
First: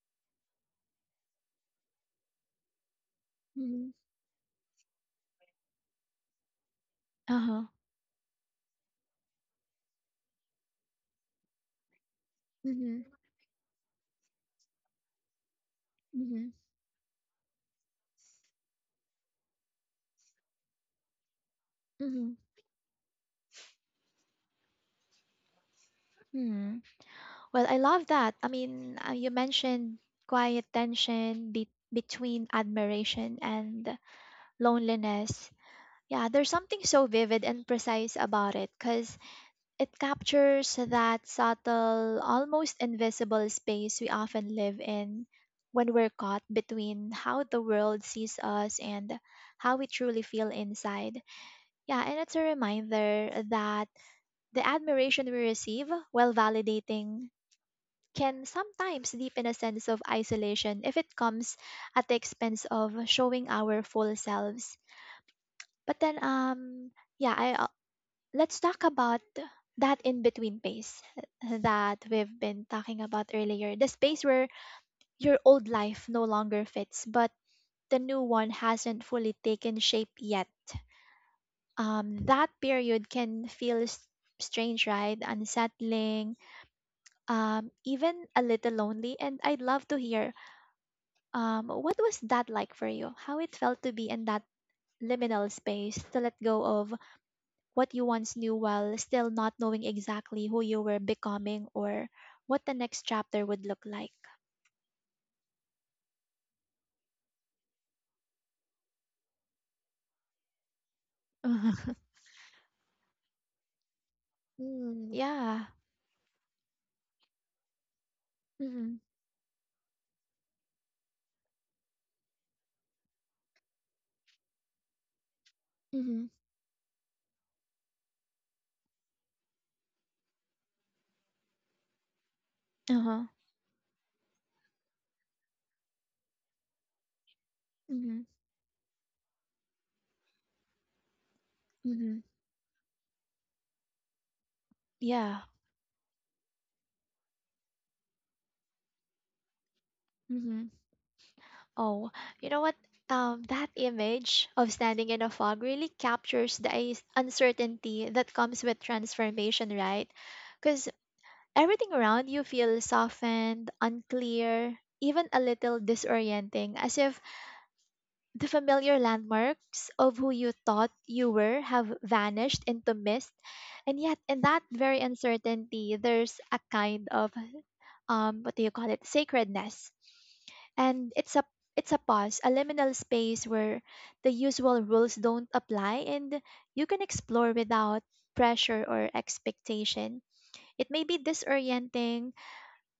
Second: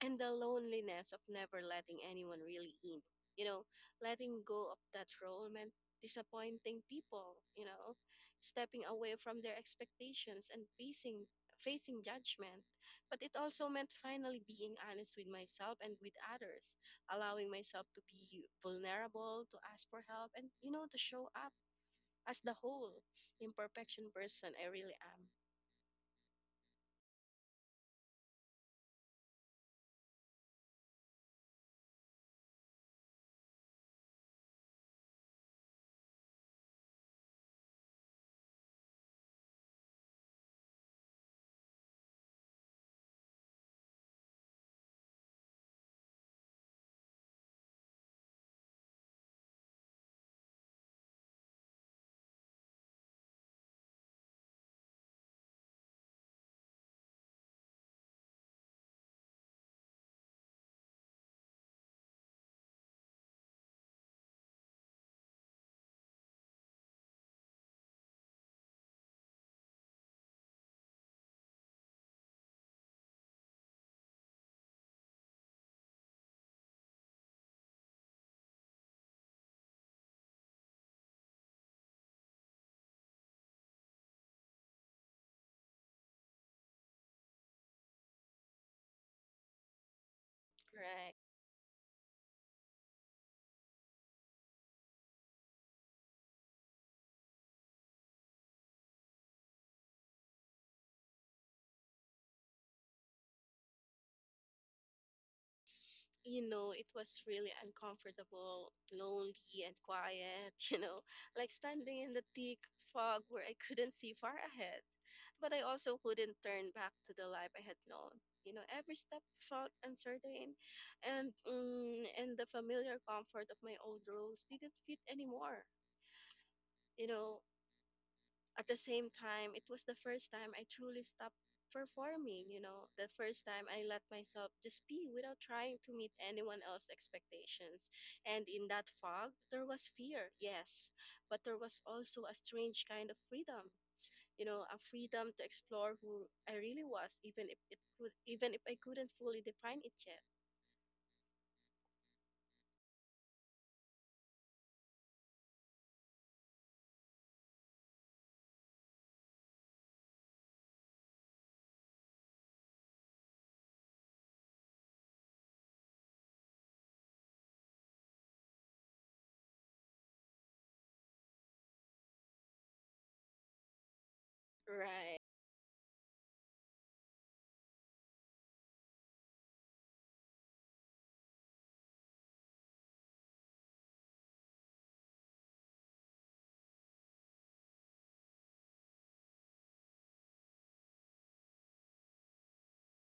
and the loneliness of never letting anyone really in. You know,
Mm-hmm.
letting go of that role meant disappointing people,
Uh-huh.
stepping away from their expectations and facing judgment.
Mm-hmm.
But it also meant finally being honest with myself and with
Mm-hmm.
others, allowing myself to be vulnerable, to ask for help, and to show up
Mm-hmm.
as the whole imperfection person I really am.
hmm Well, I love that. I mean, you mentioned quiet tension between admiration and loneliness. Yeah, there's something so vivid and precise about it, because it captures that subtle, almost invisible space we often live in when we're caught between how the world sees us and how we truly feel inside. Yeah, and it's a reminder that the admiration we receive, while validating, can sometimes deepen a sense of isolation if it comes at the expense of showing our full selves. But then, yeah, I let's talk about that in between phase that we've been talking about earlier, the space where your old life no longer fits but the new one hasn't fully taken shape yet. That period can feel strange, right, unsettling, even a little lonely. And I'd love to hear
Right.
what was that like for you, how it felt to be in that liminal space, to let go of what you once knew while still not knowing exactly who you were becoming or what the next chapter would look like.
It was really uncomfortable, lonely, and quiet, like standing in the thick fog where I couldn't see far ahead.
Mm,
But I
yeah.
also couldn't turn back to the life I had known. Every
Mm-hmm.
step felt uncertain, and the familiar comfort of my old rules didn't fit anymore.
Mm-hmm.
You know, at the same time, it was the first time I truly stopped performing, the
Uh-huh.
first time I let myself just be without trying to meet anyone else's expectations.
Mm-hmm.
And in that fog, there was fear, yes, but there was
Mm-hmm.
also a strange kind of freedom, a freedom to
Yeah.
explore who I really was, even if I couldn't fully define it yet.
Mm-hmm. Oh, you know what? That image of standing in a fog really captures the uncertainty that comes with transformation, right? Because everything around you feels softened, unclear, even a little disorienting, as if the familiar landmarks of who you thought you were have vanished into mist, and yet in that very
Right,
uncertainty, there's a kind of what do you call it, sacredness, and it's a pause, a liminal space where the usual rules don't apply, and you can explore without pressure or expectation. It may be disorienting,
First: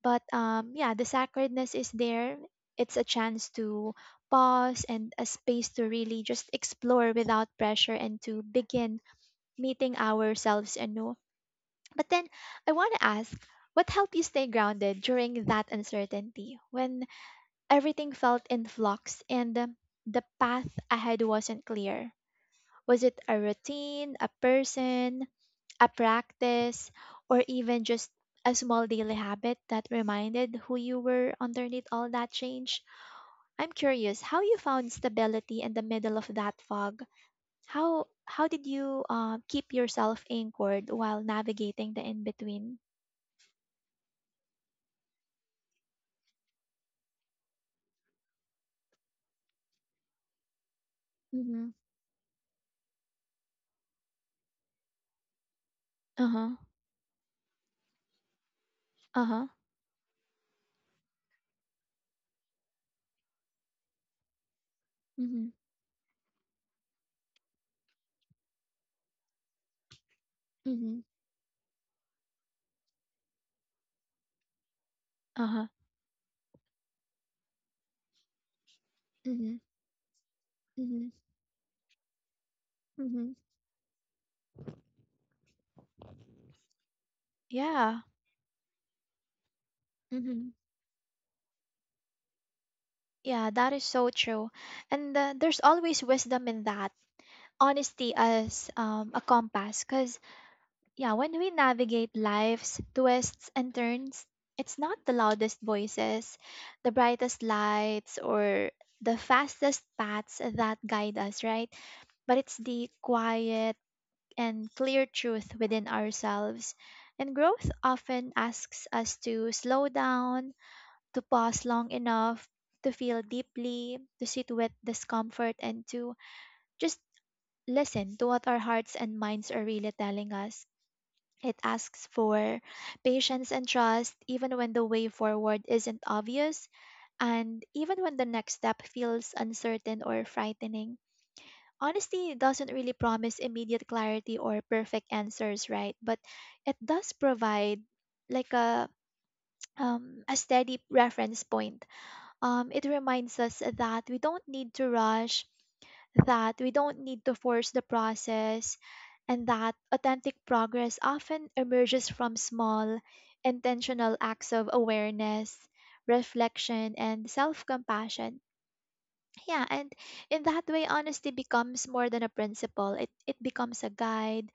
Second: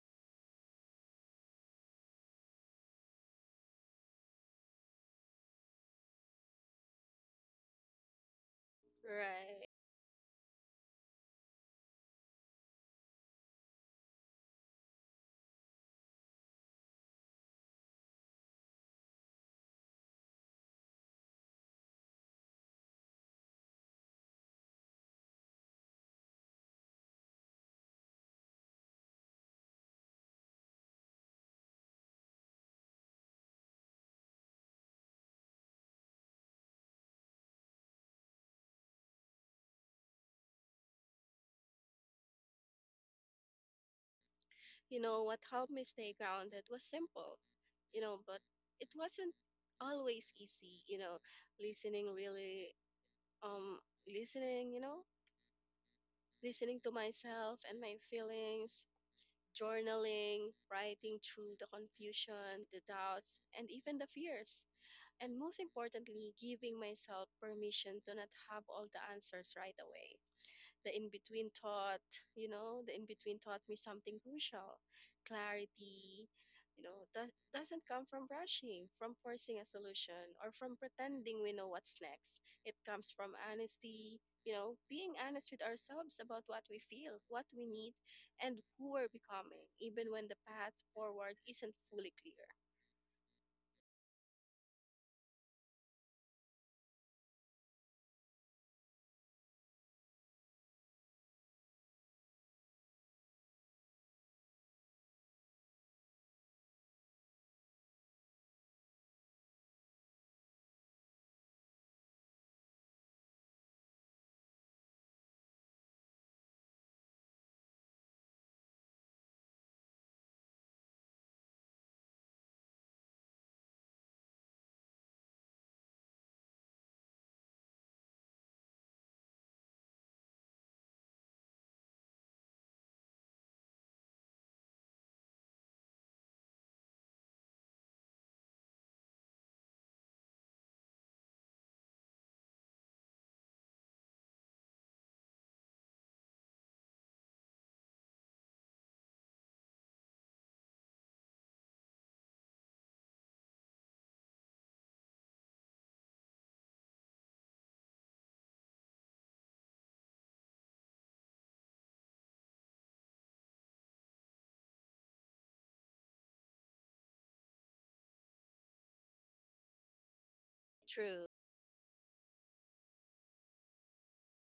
but yeah, the sacredness is there. It's a chance to pause, and a space to really just explore without pressure, and to begin
right.
meeting ourselves anew. But then I want to ask, what helped you stay grounded during that uncertainty, when everything felt in flux and the path ahead wasn't clear? Was it a routine, a person, a practice, or even just a small daily habit that reminded who you were underneath all that change? I'm curious how you found stability in the middle of that fog. How did you keep yourself anchored while navigating the in between?
What helped me stay grounded was simple, but it wasn't always easy,
Mm-hmm.
listening really, um, listening,
Uh huh.
listening to myself and my feelings,
Uh huh.
journaling, writing through the confusion, the doubts, and even the fears. And
Mm-hmm.
most importantly, giving myself permission to not have all the answers right away. the
Mm-hmm.
in between taught, you know, the in between taught me something crucial:
Uh huh.
clarity. Doesn't come from rushing, from
Mm-hmm.
forcing a solution, or from
Mm-hmm.
pretending we know what's next. It comes
Mm-hmm.
from honesty, being honest with ourselves about what we feel, what we need,
Yeah.
and who we're becoming, even when the
Mm-hmm.
path forward isn't fully clear.
Yeah, that is so true. And there's always wisdom in that honesty as a compass, because yeah, when we navigate life's twists and turns, it's not the loudest voices, the brightest lights, or the fastest paths that guide us, right? But it's the quiet and clear truth within ourselves. And growth often asks us to slow down, to pause long enough, to feel deeply, to sit with discomfort, and to just listen to what our hearts and minds are really telling us. It asks for patience and trust, even when the way forward isn't obvious, and even when the next step feels uncertain or frightening. Honesty doesn't really promise immediate clarity or perfect answers, right? But it does provide, like, a steady reference point. It reminds us that we don't need to rush, that we don't need to force the process, and that authentic progress often emerges from small, intentional acts of awareness, reflection, and self compassion. Yeah, and in that way,
True.
honesty becomes more than a principle, it becomes a guide,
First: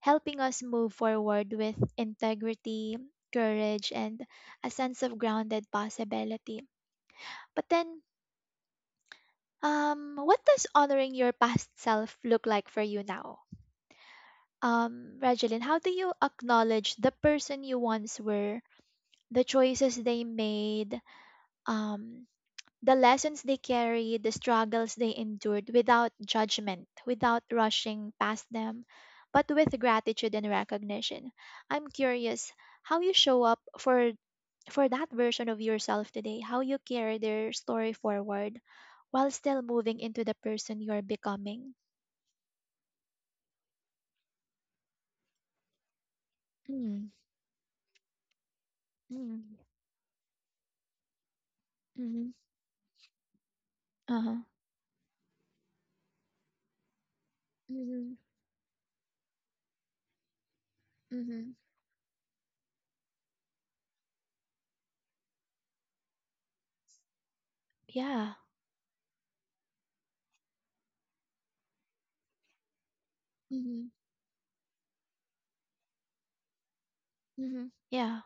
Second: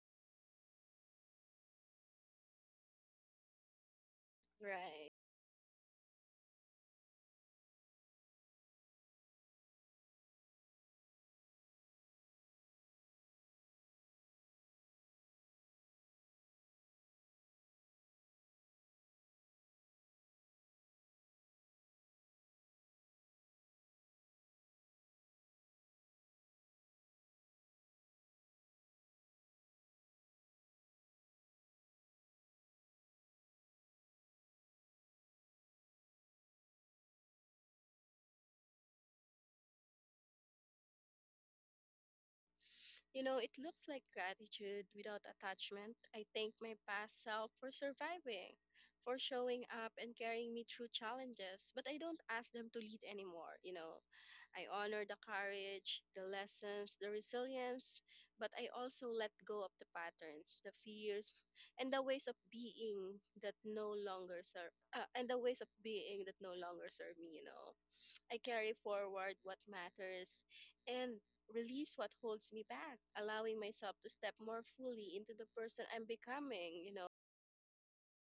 helping us move forward with integrity, courage, and a sense
Right.
of grounded possibility. But then, what does honoring your past self look like for you now? Regeline, how do you acknowledge the person you once were, the choices they made, um, the lessons they carried, the struggles they endured, without judgment, without rushing past them, but with gratitude and recognition? I'm curious how you show up for that version of yourself today, how you carry their story forward while still moving into the person you're becoming.
It looks like gratitude without attachment. I thank my
Mhm,
past self for surviving, for
mhm,
showing up and carrying me through challenges, but I don't
mhm.
ask them to lead anymore,
Uh-huh.
I honor the courage, the lessons, the resilience,
Mhm,
but I also let go of the patterns, the fears,
mhm.
and the ways of being that no longer serve and the ways of being that no longer serve me,
Yeah.
I carry forward what matters and release what holds me back, allowing
Mhm,
myself to step more fully into the person I'm becoming, you know,
mhm. Yeah.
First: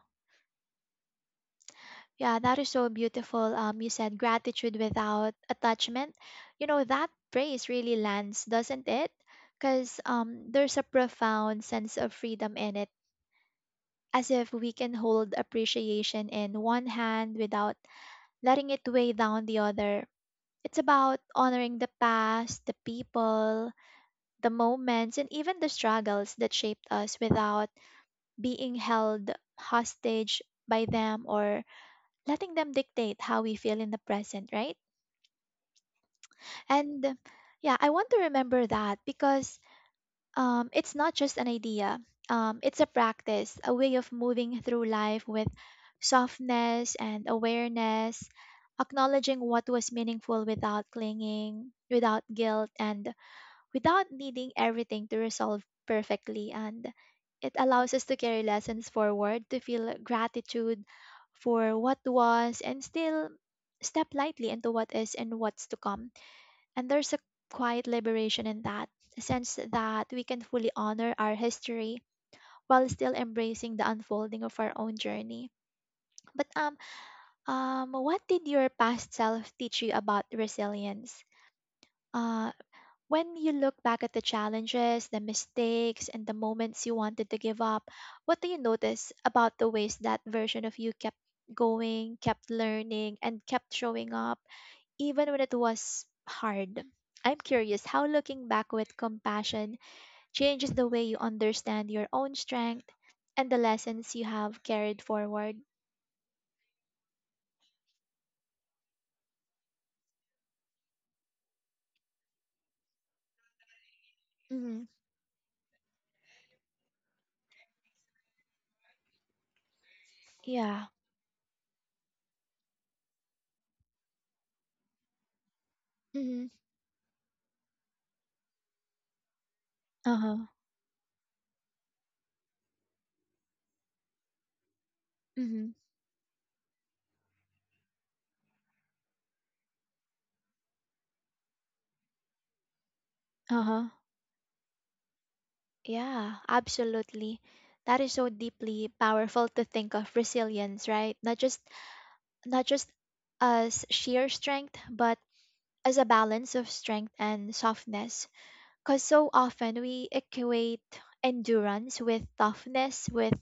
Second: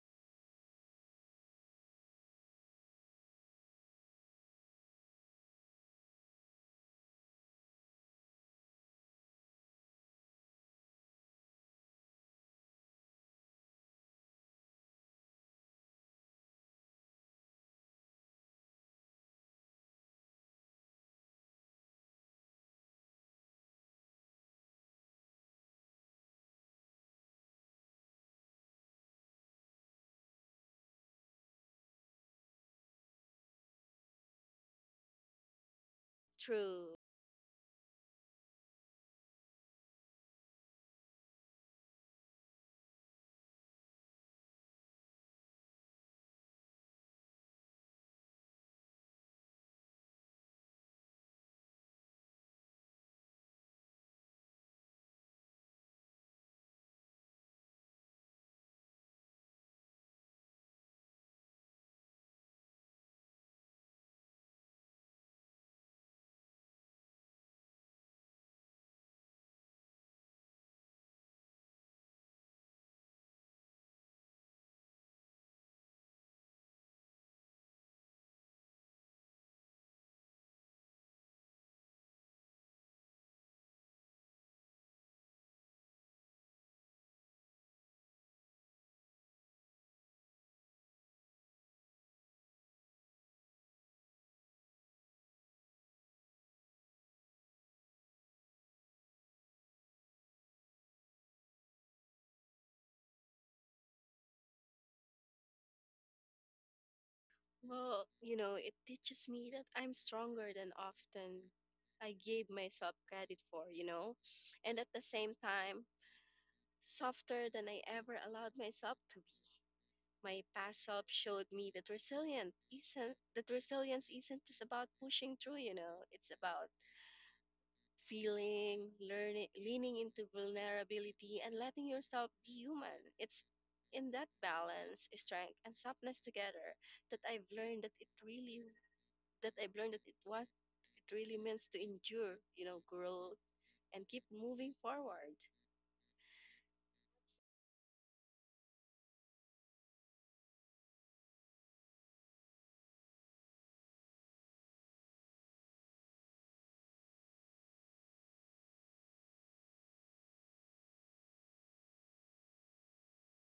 Yeah, that is so beautiful. You said gratitude without attachment. You know, that phrase really lands, doesn't it? Because there's a profound sense of freedom in it, as if we can hold appreciation in one hand without letting it weigh down the other. It's about honoring the past, the people, the moments, and even the struggles that shaped us without being held hostage by them or letting them dictate how we feel in the present, right?
through
And yeah, I want to remember that because it's not just an idea, it's a practice, a way of moving through life with softness and awareness, acknowledging what was meaningful without clinging, without guilt, and without needing everything to resolve perfectly, and it allows us to carry lessons forward, to feel gratitude for what was and still step lightly into what is and what's to come. And there's a quiet liberation in that, a sense that we can fully honor our history while still embracing the unfolding of our own journey. But what did your past self teach you about resilience? uh when you look back at the challenges, the mistakes, and the moments you wanted to give up, what do you notice about the ways that version of you kept going, kept learning, and kept showing up, even when it was hard? I'm curious how looking back with compassion changes the way you understand your own strength and the lessons you have carried forward.
well, it teaches me that I'm stronger than often I gave myself credit for, and
Hmm.
at the same time, softer than I ever allowed myself to be. My past
Yeah.
self showed me that resilience isn't just about pushing through, it's
Hmm.
about feeling, learning, leaning
Uh
into
huh.
vulnerability, and letting yourself be human. It's in that balance, strength,
Hmm.
and softness together that I've learned that it really that I've learned that it what it really means to endure, grow
Uh huh.
and keep moving forward.
Yeah, absolutely. That is so deeply powerful, to think of resilience, right? Not just as sheer strength, but as a balance of strength and softness. Cause so often we equate endurance with toughness, with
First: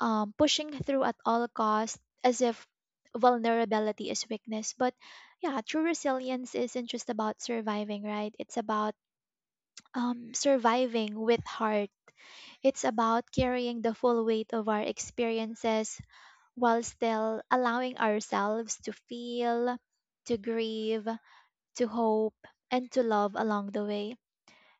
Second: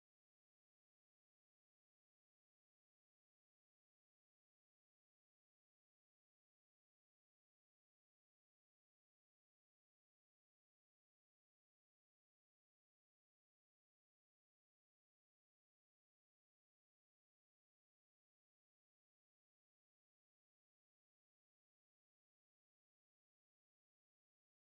pushing through at all costs, as if vulnerability is weakness. But yeah, true resilience isn't just about surviving, right? It's about surviving with heart. It's about carrying the full weight of our experiences while still allowing ourselves to feel, to grieve, to hope, and to love along the way.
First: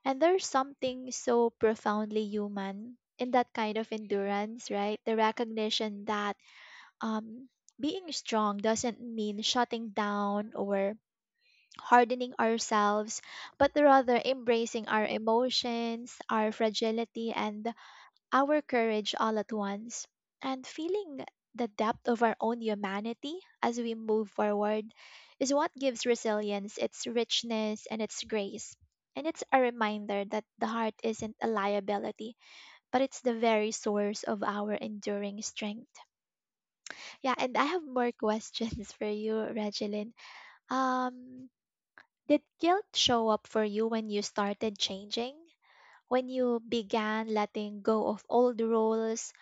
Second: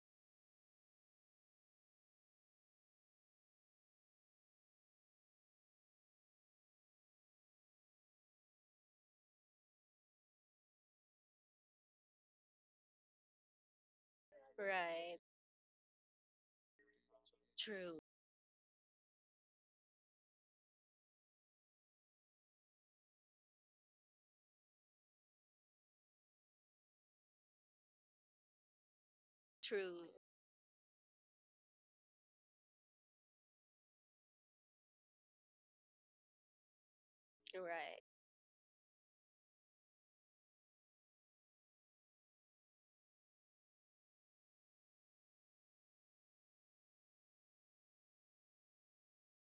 And there's something so profoundly human in that kind of endurance, right? The recognition that um, being strong doesn't mean shutting down or hardening ourselves, but rather embracing our
Right.
emotions, our fragility, and
True.
our courage all at once, and feeling the depth of our own humanity as we move forward is what gives resilience its richness and its grace. And it's a
True.
reminder that the heart isn't a liability, but it's the very source of our enduring strength. Yeah, and I have
Right.
more questions for you, Regeline. Um, did guilt show up for you when you started changing? When you began letting go of old roles,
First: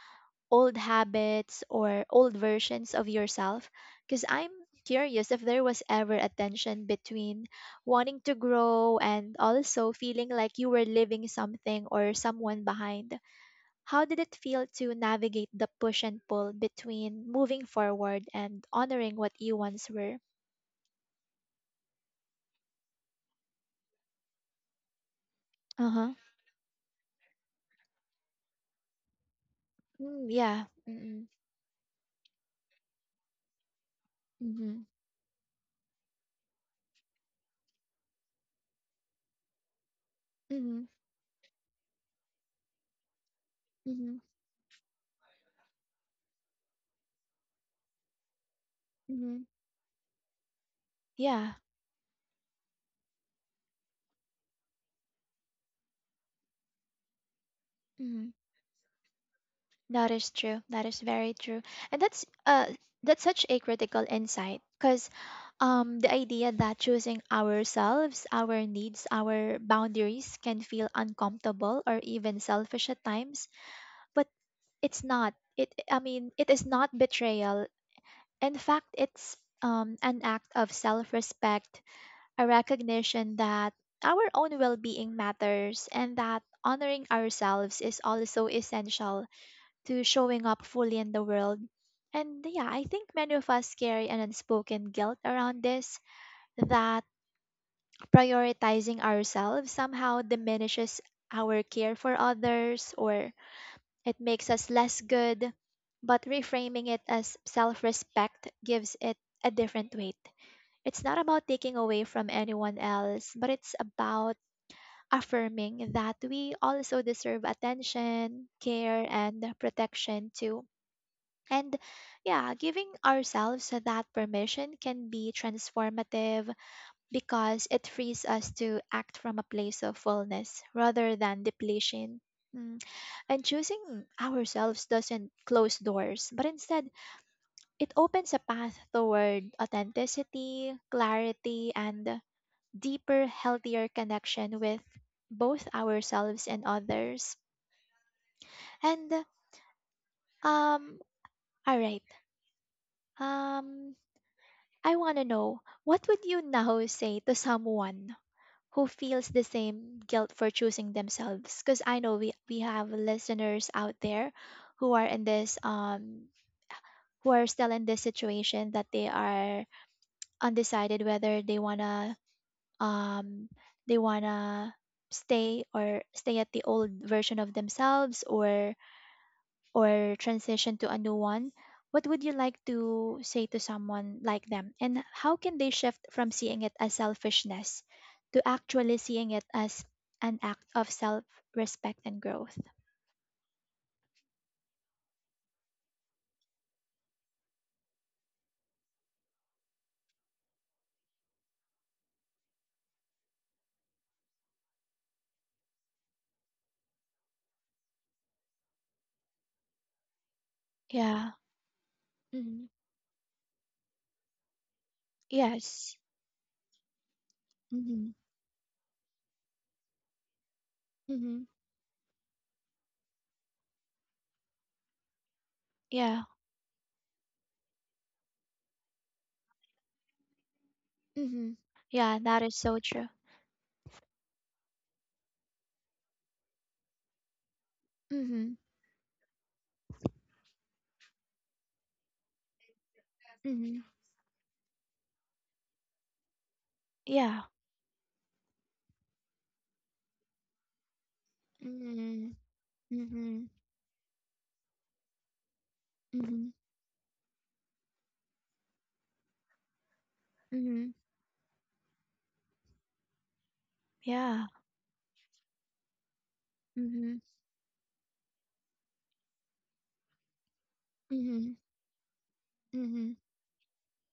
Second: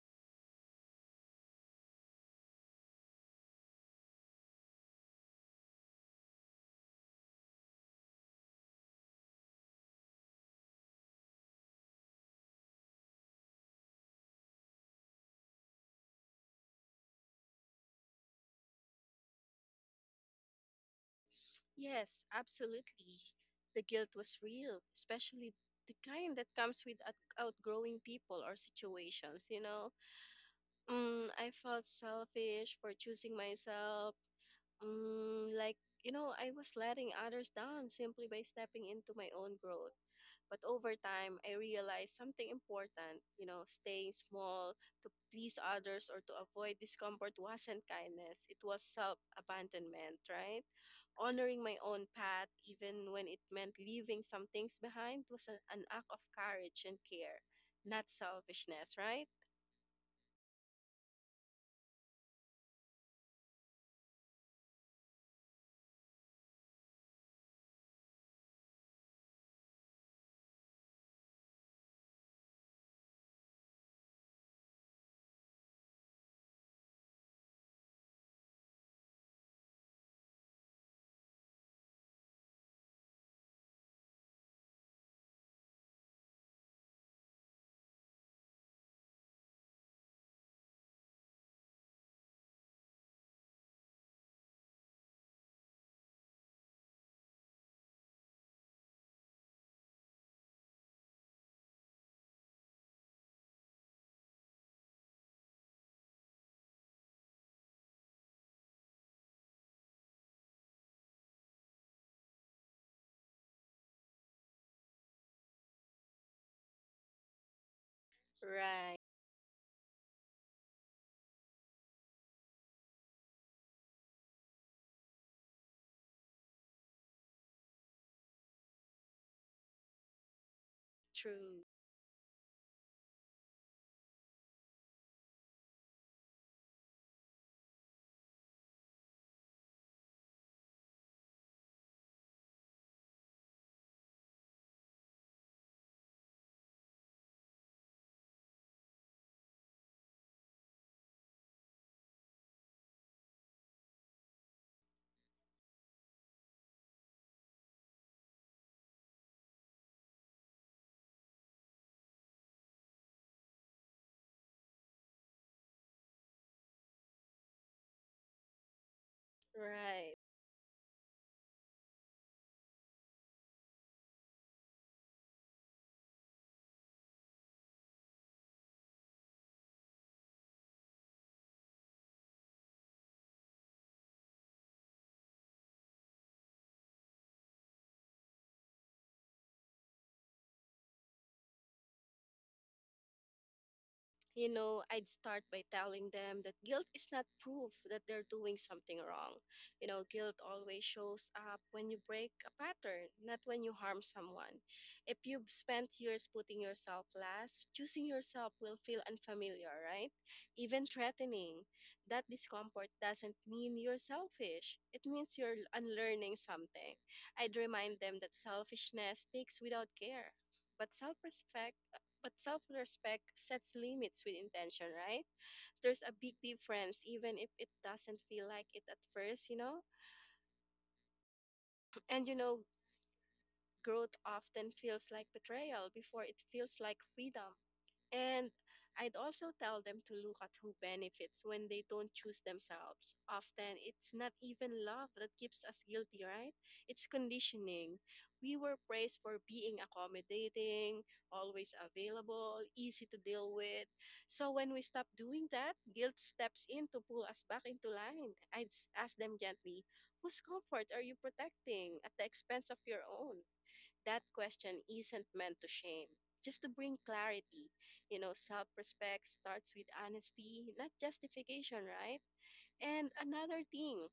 old habits, or old versions of yourself? Because I'm curious if there was ever a tension between wanting to grow and also feeling like you were leaving something or someone behind. How did it feel to navigate the push and pull between moving forward and honoring what you once were?
Yes, absolutely. The guilt was real, especially
Uh
the
huh.
kind that comes with outgrowing people or situations,
Mm, yeah. Mm-hmm.
Mm, I felt selfish for choosing myself.
Mm-hmm.
Mm, like, I was letting others down simply by stepping into my own growth. But
Mm-hmm.
over time, I realized something important. Staying small to please others or to avoid discomfort wasn't kindness, it was self
Mm-hmm.
abandonment, right?
Yeah.
Honoring my own path, even when it meant leaving some things behind, was a, an act of courage and care, not
Mm-hmm.
selfishness, right?
That is true. That is very true. And that's such a critical insight because the idea that choosing ourselves, our needs, our boundaries can feel uncomfortable or even selfish at times, but it's not. It I mean, it is not betrayal. In fact, it's an act of self-respect, a recognition that our own well-being matters and that honoring ourselves is also essential to showing up fully in the world. And yeah, I think many of us carry an unspoken guilt around this, that prioritizing ourselves somehow diminishes our care for others or it makes us less good. But reframing it as self respect gives it a different weight. It's not about taking away from anyone else, but it's about affirming that we also deserve attention,
Right.
care, and protection too. And yeah, giving ourselves that permission can be transformative because it frees us to act from a place of fullness rather than
True.
depletion. Mm. And choosing ourselves doesn't close doors, but instead, it opens a path toward authenticity, clarity, and deeper, healthier connection with both ourselves and others. And, um, all right. Um, I want to know, what would you now say to someone who feels the same guilt for choosing themselves? Because I know we have listeners out there who are in this who are still in this situation, that they are
Right.
undecided whether um they wanna stay or stay at the old version of themselves, or transition to a new one. What would you like to say to someone like them? And how can they shift from seeing it as selfishness to actually seeing it as an act of self respect and growth?
I'd start by telling them that guilt is not proof that they're doing something wrong. Guilt always shows up when you break a pattern, not when you harm someone. If you've spent years putting yourself last, choosing yourself will feel unfamiliar, right? Even
Yeah.
threatening. That
Hmm.
discomfort doesn't mean you're selfish, it means you're
Yes.
unlearning something. I'd remind them
Hmm.
that selfishness takes without care, but self
Hmm.
respect. But self respect sets limits with intention, right? There's a
Yeah.
big difference, even if it doesn't feel like it at first,
Hmm. Yeah,
And
that is so true.
growth often feels like betrayal before it feels like freedom. And
Hmm.
I'd also tell them to look at who benefits when they don't choose themselves. Often
Hmm.
it's not even love that keeps us guilty, right? It's
Yeah.
conditioning. We were praised for being accommodating, always
Hmm.
available, easy to
Hmm.
deal with. So when we stop doing that, guilt
Hmm.
steps in to pull us back into line. Ask them gently, whose comfort
Hmm.
are you protecting at the expense of your own? That
Yeah.
question isn't meant to shame, just to bring
Hmm.
clarity. You know, self respect starts with honesty, not
Hmm.
justification, right? And
Hmm.
another thing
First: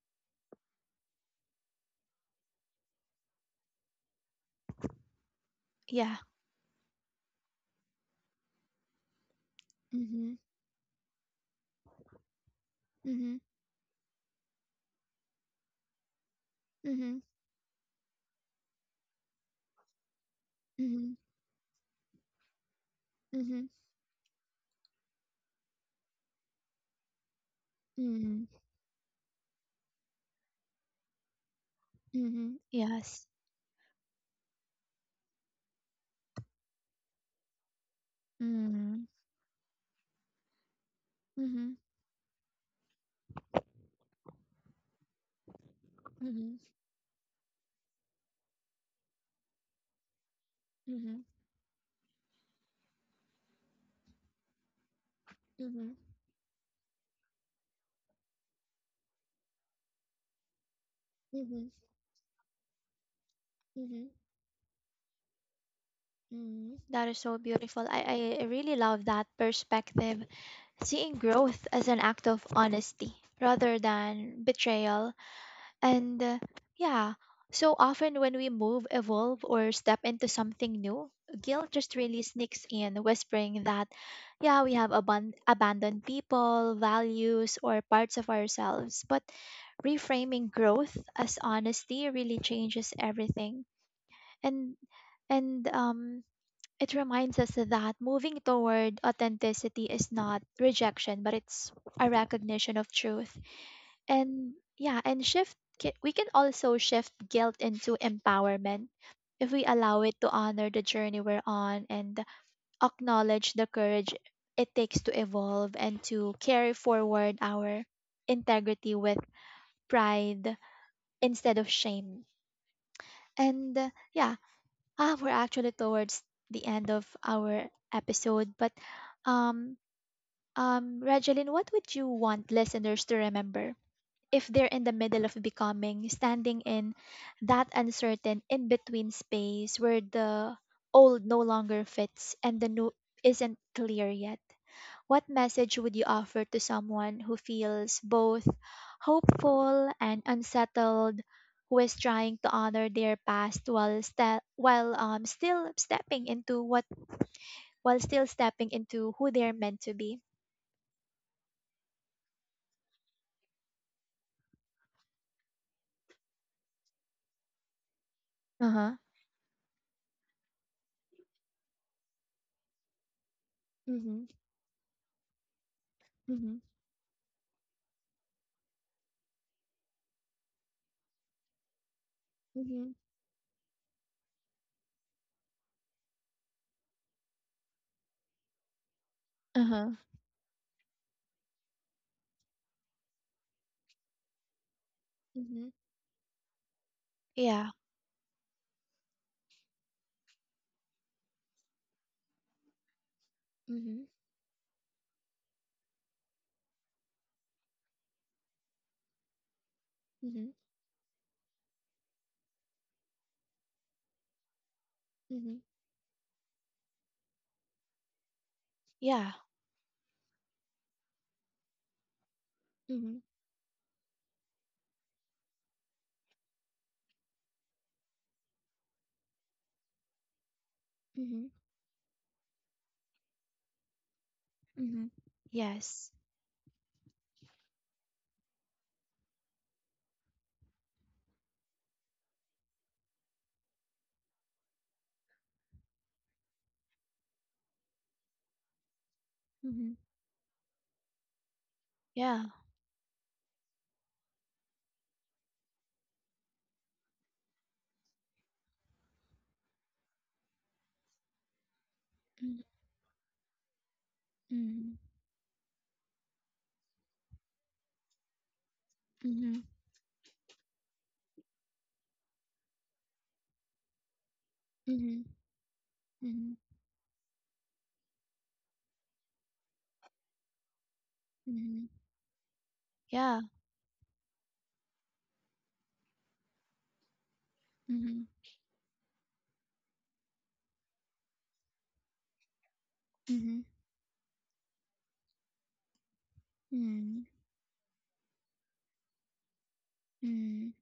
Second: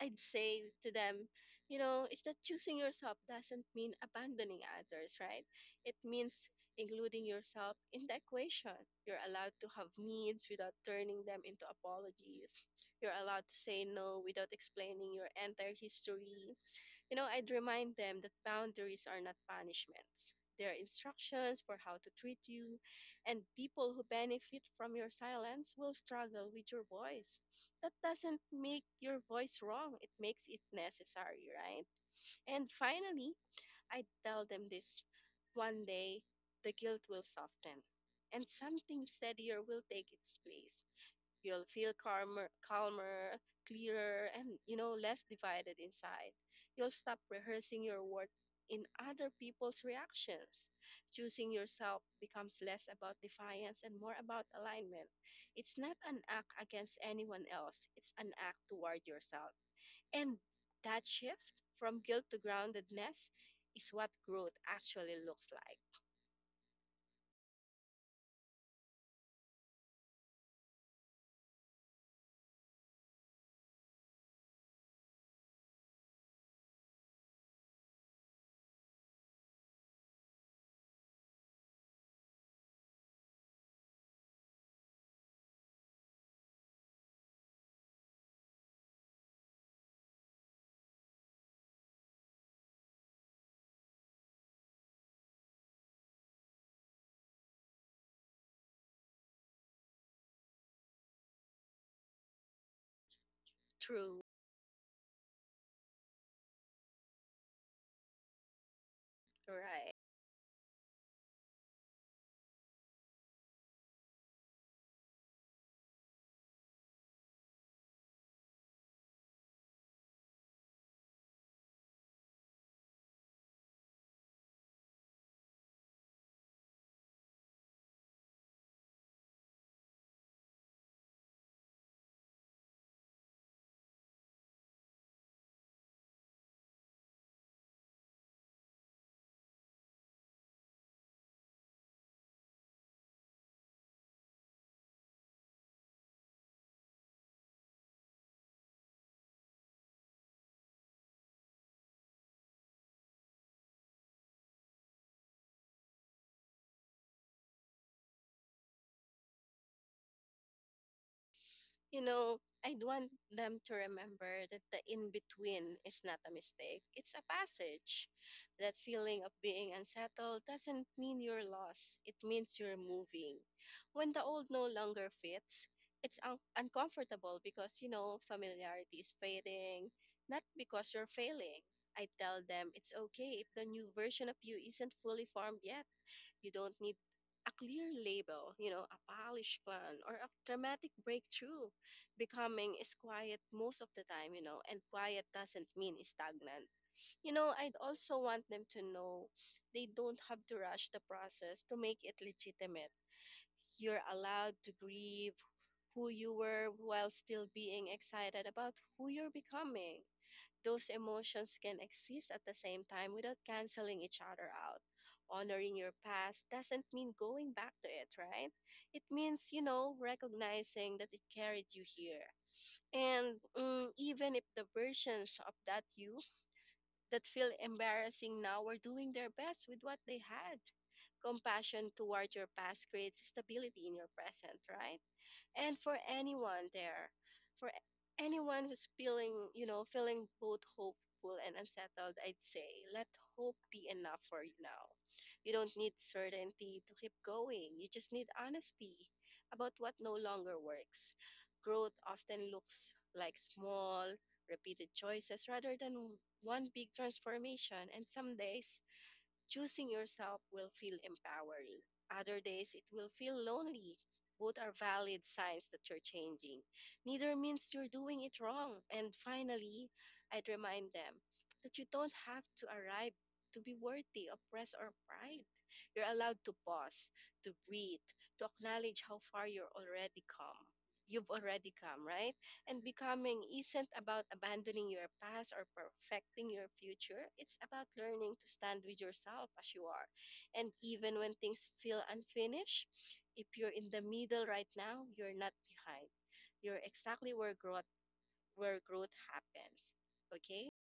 I'd say to them, you know, is that choosing yourself doesn't mean abandoning others, right? It
Yeah.
means including yourself in the equation. You're allowed to have
Hmm.
needs without turning them into apologies. You're
Hmm.
allowed to say no without explaining your entire history. You
Hmm.
know, I'd remind them that boundaries are not punishments. They're
Hmm.
instructions for how to treat you, and
Mhm.
people who benefit from your silence will struggle with your voice. That doesn't
Mm.
make your voice wrong, it makes it necessary, right?
Mhm.
And
Yes.
finally, I tell them this, one day the guilt will soften, and something
Mm.
steadier will take its place. You'll
Mhm.
feel calmer, calmer, clearer, and you know, less divided inside.
Mhm.
You'll stop rehearsing your worth in other people's reactions.
Mhm.
Choosing yourself becomes less about defiance and more about alignment. It's not
Mhm.
an act against anyone else, it's an act toward yourself. And that shift
Mhm.
from guilt to groundedness is
Mhm.
what growth actually looks like.
Mm. That is so beautiful. I really love that perspective, seeing growth as an act of honesty rather than betrayal. And yeah, so often when we move, evolve, or step into something new, guilt just really sneaks in, whispering that, yeah, we have abandoned people, values, or parts of ourselves. But reframing growth as honesty really changes everything. And and it reminds us that moving toward authenticity is not rejection, but it's a recognition of truth.
True.
And we can also shift guilt into empowerment if we
Right.
allow it, to honor the journey we're on and acknowledge the courage it takes to evolve and to carry forward our integrity with pride instead of shame. And yeah, we're actually towards the end of our episode, but um Regeline, what would you want listeners to remember if they're in the middle of becoming, standing in that uncertain in between space where the old no longer fits and the new isn't clear yet? What message would you offer to someone who feels both hopeful and unsettled, who is trying to honor their past while ste- while still stepping into what while still stepping into who they're meant to be?
You know, I'd want them to remember that the in between is not a mistake, it's a passage.
Uh
That
huh.
feeling of being unsettled doesn't mean you're lost, it means you're moving. When the
Mhm.
old no longer fits, it's
Mhm.
uncomfortable because, you know, familiarity is fading, not because you're failing. I tell them it's
Mhm.
okay if the new version of you isn't fully formed yet. You don't need a clear label, you know, a
Uh
polished
huh.
plan or a dramatic breakthrough. Becoming is quiet most of the time, you know, and quiet doesn't
Mhm.
mean stagnant. You know,
Yeah.
I'd also want them to know they don't have to rush the process to make it legitimate. You're
Mhm.
allowed to grieve who you were while still being excited about who you're becoming.
Mhm.
Those emotions can exist at the same time without canceling each other out.
Mhm.
Honoring your past doesn't mean going back to it, right? It
Yeah.
means, you know, recognizing that it carried you here.
Mhm.
And mm, even if the versions of that you that feel embarrassing now are doing their best with what they had,
Mhm.
compassion toward your past creates stability in your present, right?
Mhm.
And for
Yes.
anyone there, for anyone who's feeling, you know, feeling both hopeful and unsettled, I'd say let hope be enough for you now. You don't need certainty to keep going, you just need honesty about
Mhm.
what no longer works. Growth
Yeah.
often looks like small repeated choices rather than one big transformation. And some days choosing yourself will feel empowering. Other
Mhm.
days, it will feel lonely. Both are
Mhm.
valid signs that you're changing. Neither means you're doing it wrong. And
Mhm.
finally, I'd remind them that you don't have to arrive to be worthy of praise or
Mhm.
pride. You're allowed to
Mhm.
pause, to breathe, to acknowledge how far you're already come. You've already
Mhm.
come, right? And becoming
Yeah.
isn't about abandoning your past or perfecting your future. It's about
Mhm.
learning to stand with yourself as you are. And even when things feel unfinished, if
Mhm.
you're in the middle right now, you're not behind. You're
Mhm.
exactly where growth, where growth happens. Okay?
Mhm.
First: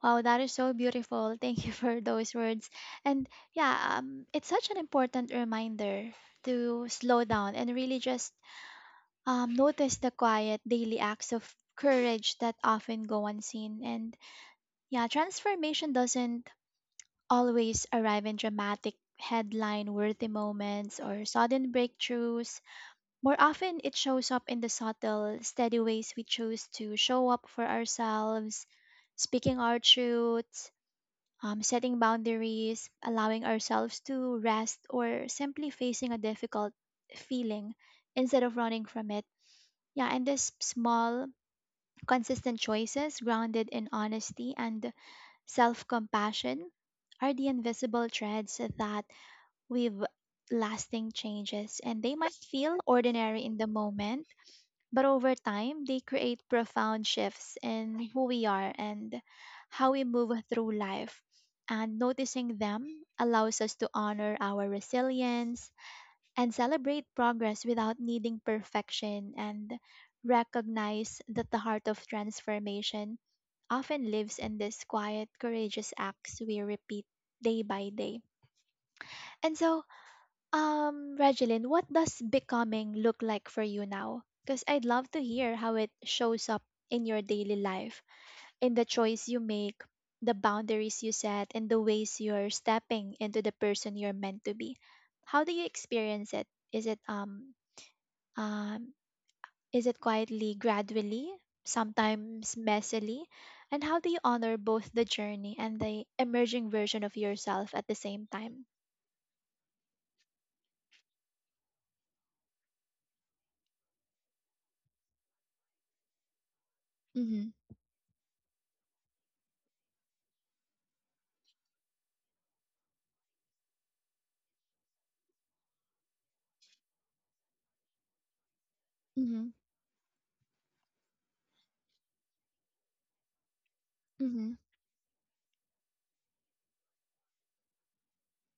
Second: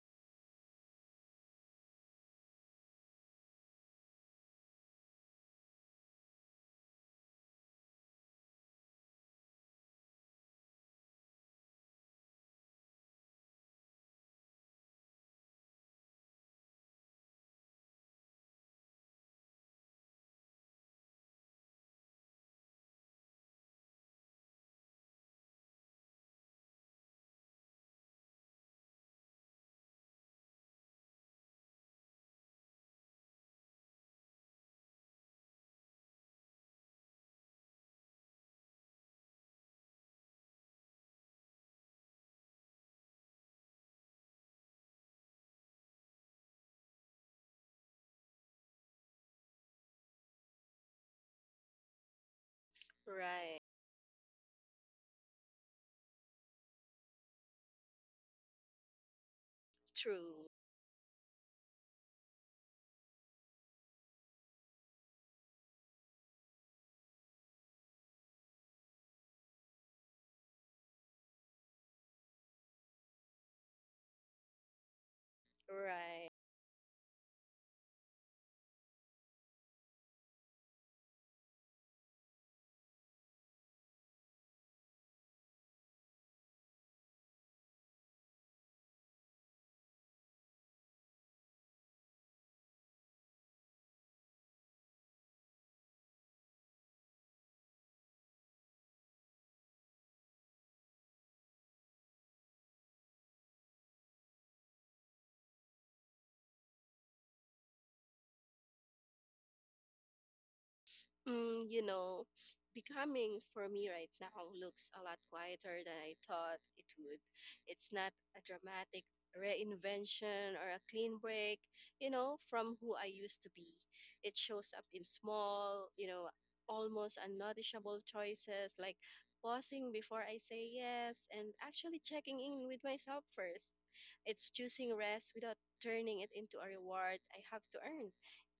Wow, that is so beautiful. Thank you for those words. And yeah, it's such an important reminder to slow down and really just notice the quiet daily acts of courage that often go unseen. And yeah, transformation doesn't always arrive in dramatic headline worthy moments or sudden breakthroughs. More often, it shows up in the subtle, steady ways we choose to show up for ourselves, speaking our truths, setting boundaries, allowing ourselves to rest, or simply facing a difficult feeling instead of running from it. Yeah, and these small, consistent choices grounded in honesty and self compassion are the invisible threads that with lasting changes, and they might feel ordinary in
Right.
the moment, but over time, they create profound shifts in who we are and how we move
True.
through life. And noticing them allows us to honor our resilience and celebrate progress without needing perfection, and recognize that the heart of transformation often lives in these quiet, courageous
Right.
acts we repeat day by day. And so, Regeline, what does becoming look like for you now? Because I'd love to hear how it shows up in your daily life, in the choice you make, the boundaries you set, and the ways you're stepping into the person you're meant to be. How do you experience it? Is it um um is it quietly, gradually, sometimes messily? And how do you honor both the journey and the emerging version of yourself at the same time?
Mm, you know, becoming for me right now looks a lot quieter than I thought it would.
Mm-hmm.
It's not a dramatic reinvention or a clean break, you know, from who I used to be. It shows up in small, you know, almost unnoticeable choices like
Mm-hmm.
pausing before I say yes and actually checking in with myself first. It's choosing rest without turning it into a reward I have to earn.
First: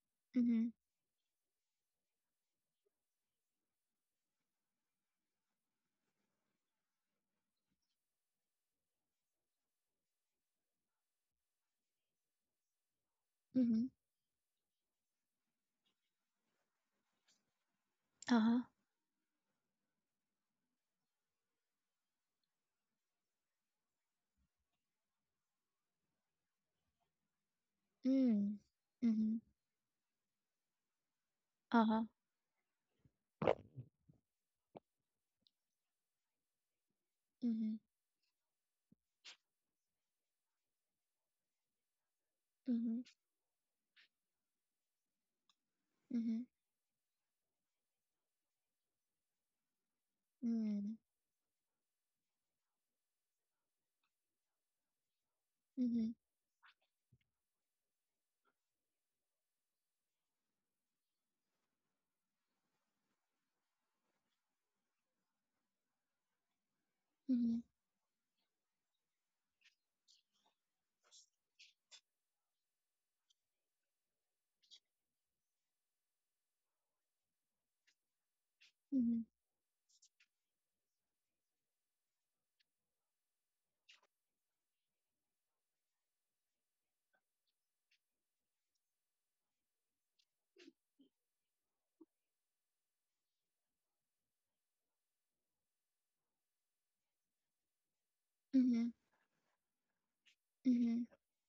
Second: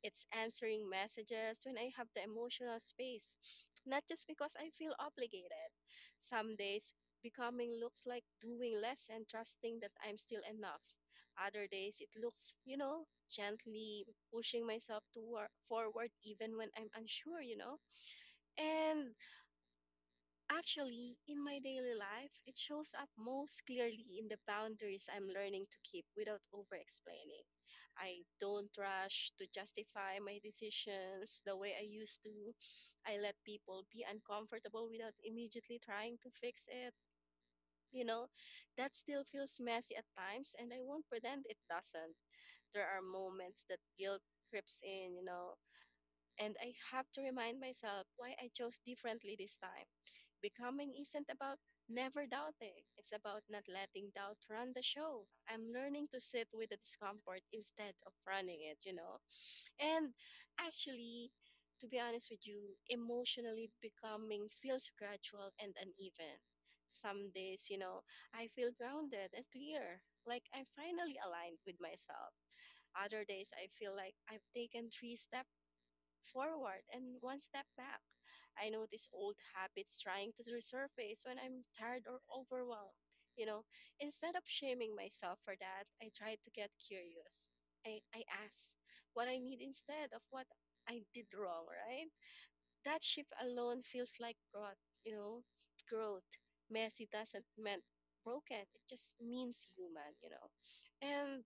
It's
Mm-hmm.
answering messages when I have the emotional space, not just because I feel obligated. Some days, becoming looks like doing less and trusting that I'm still enough. Other days, it looks, you know,
Mm-hmm.
gently pushing myself toward forward even when I'm unsure, you know?
Uh-huh.
And actually, in my daily life, it shows up most clearly in the boundaries I'm learning to keep without over explaining. I
Mm.
don't rush
Mhm.
to justify my decisions the way I
Uh-huh.
used to. I let people be uncomfortable without immediately trying to fix it.
Mhm.
You know, that still feels messy at times, and I won't pretend it doesn't. There are
Mhm.
moments that guilt creeps in, you know,
Mhm.
and I have to remind myself why I chose differently this time.
Mm.
Becoming isn't about never doubting, it's about not letting doubt run the show. I'm learning
Mhm.
to sit with the discomfort instead of running it, you know? And actually, to be honest with you, emotionally becoming feels gradual and uneven. Some
Mhm.
days, you know, I feel grounded and clear, like I'm finally aligned with myself. Other days, I feel like I've taken three steps forward and one step back. I notice
Mhm.
old habits trying to resurface when I'm tired or overwhelmed. You know, instead of shaming myself for that, I try to get curious. I ask what I need instead of what I did wrong, right? That shift alone feels like growth, you know, growth. Messy doesn't mean broken, it
Mhm.
just means human, you know.
Mhm.
And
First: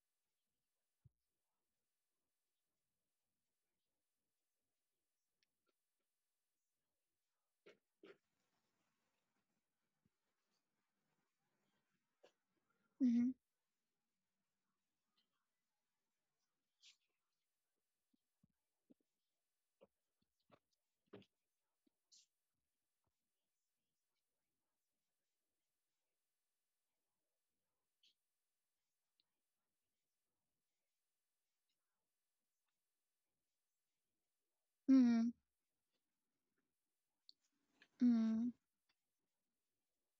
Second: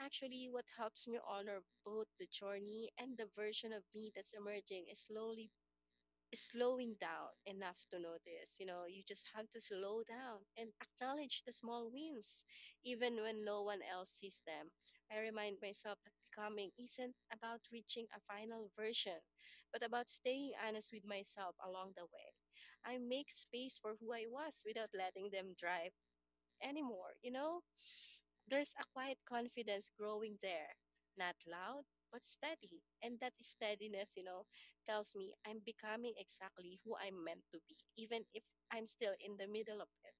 actually, what helps me honor both the journey and the version of me that's emerging is slowly is slowing down enough to notice. You know, you just have to slow down and acknowledge the small wins, even
Mhm.
when no one else sees them. I remind myself that becoming isn't about reaching a final version, but about staying honest with myself along the way. I make space for who I was without letting them drive anymore, you know? There's a quiet confidence growing there, not loud, but steady. And that steadiness, you know, tells
Mm.
me I'm becoming exactly who I'm meant to be, even if
Mm.
I'm still in the middle of it.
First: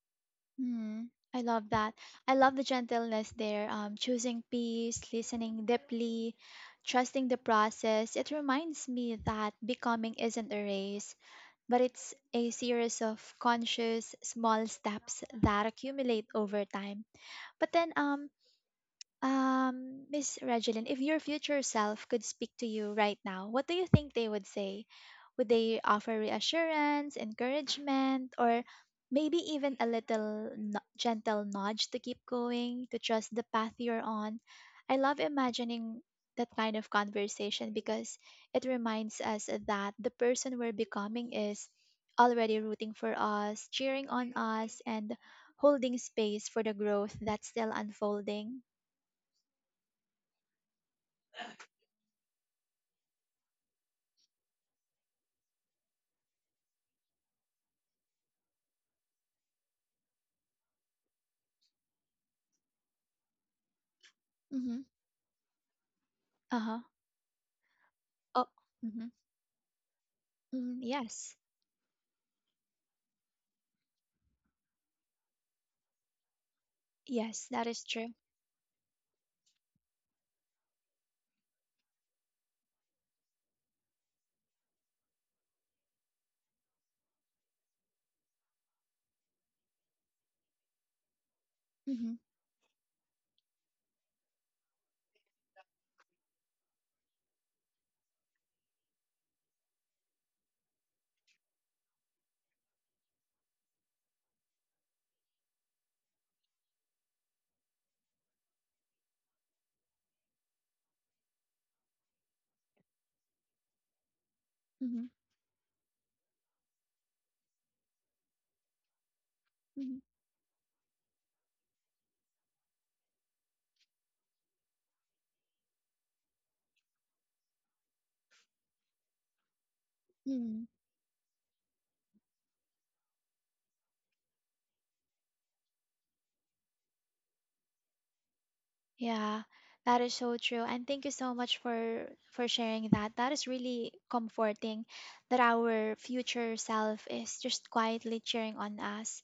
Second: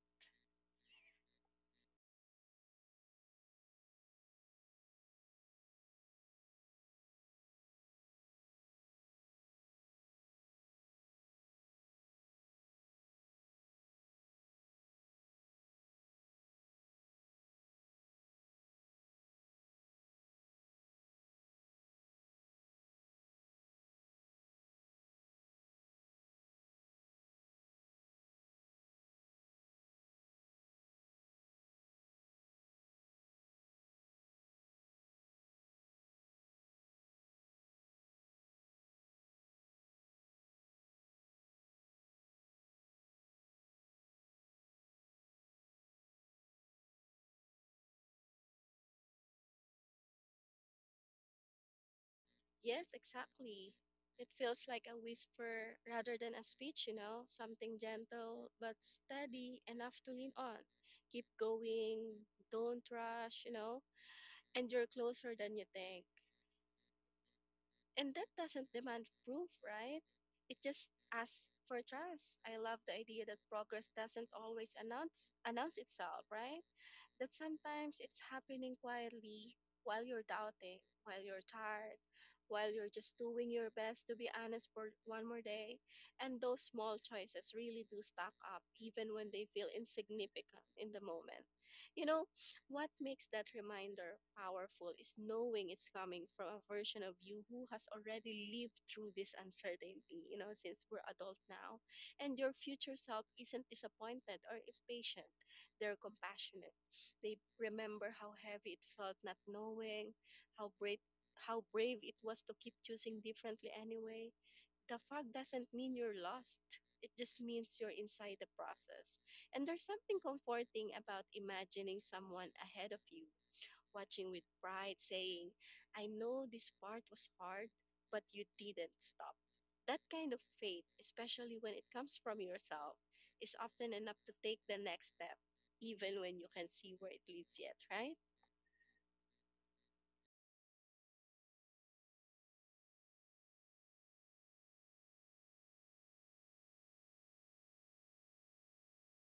Mm. I love that. I love the gentleness there, choosing peace, listening deeply, trusting the process. It reminds me that becoming isn't a race, but it's a series of conscious, small steps that accumulate over time. But then, Miss Regeline, if your future self could speak to you right now, what do you think they would say? Would they offer reassurance, encouragement, or maybe even a little no- gentle nudge to keep going, to trust the path you're on? I love imagining that kind of conversation because it reminds us that the person we're becoming is already rooting for us, cheering on us, and holding space for the growth that's still unfolding.
Yes, exactly. It feels like a whisper rather than a speech, you know, something gentle but steady enough to lean on. Keep going, don't rush, you know, and
Mhm.
you're closer than you think.
Uh-huh.
And that
Oh.
doesn't demand
Mhm.
proof, right? It
Mhm.
just
Yes.
asks for trust. I love the idea that progress doesn't always announce itself, right? That
Yes, that is
sometimes
true.
it's happening quietly while you're doubting, while you're tired, while you're just doing your best to be honest for one more day. And those small choices really do stack up, even when they feel insignificant in the moment. You
Mhm.
know, what makes that reminder powerful is knowing it's coming from a version of you who has already lived through this uncertainty, you know, since we're adult now. And your future self isn't disappointed or impatient, they're compassionate. They remember how heavy it felt not knowing, how brave, how brave it was to keep choosing differently anyway. The
Mhm.
fog doesn't mean you're lost. It just means you're inside the process. And there's
Mhm.
something comforting about imagining someone ahead of you watching with pride, saying, I know this part was hard, but you didn't stop. That kind of
Mm.
faith, especially when it comes from yourself, is often enough to take the next step, even when you can see where it leads yet, right?
Yeah. That is so true. And thank you so much for sharing that. That is really comforting, that our future self is just quietly cheering on us.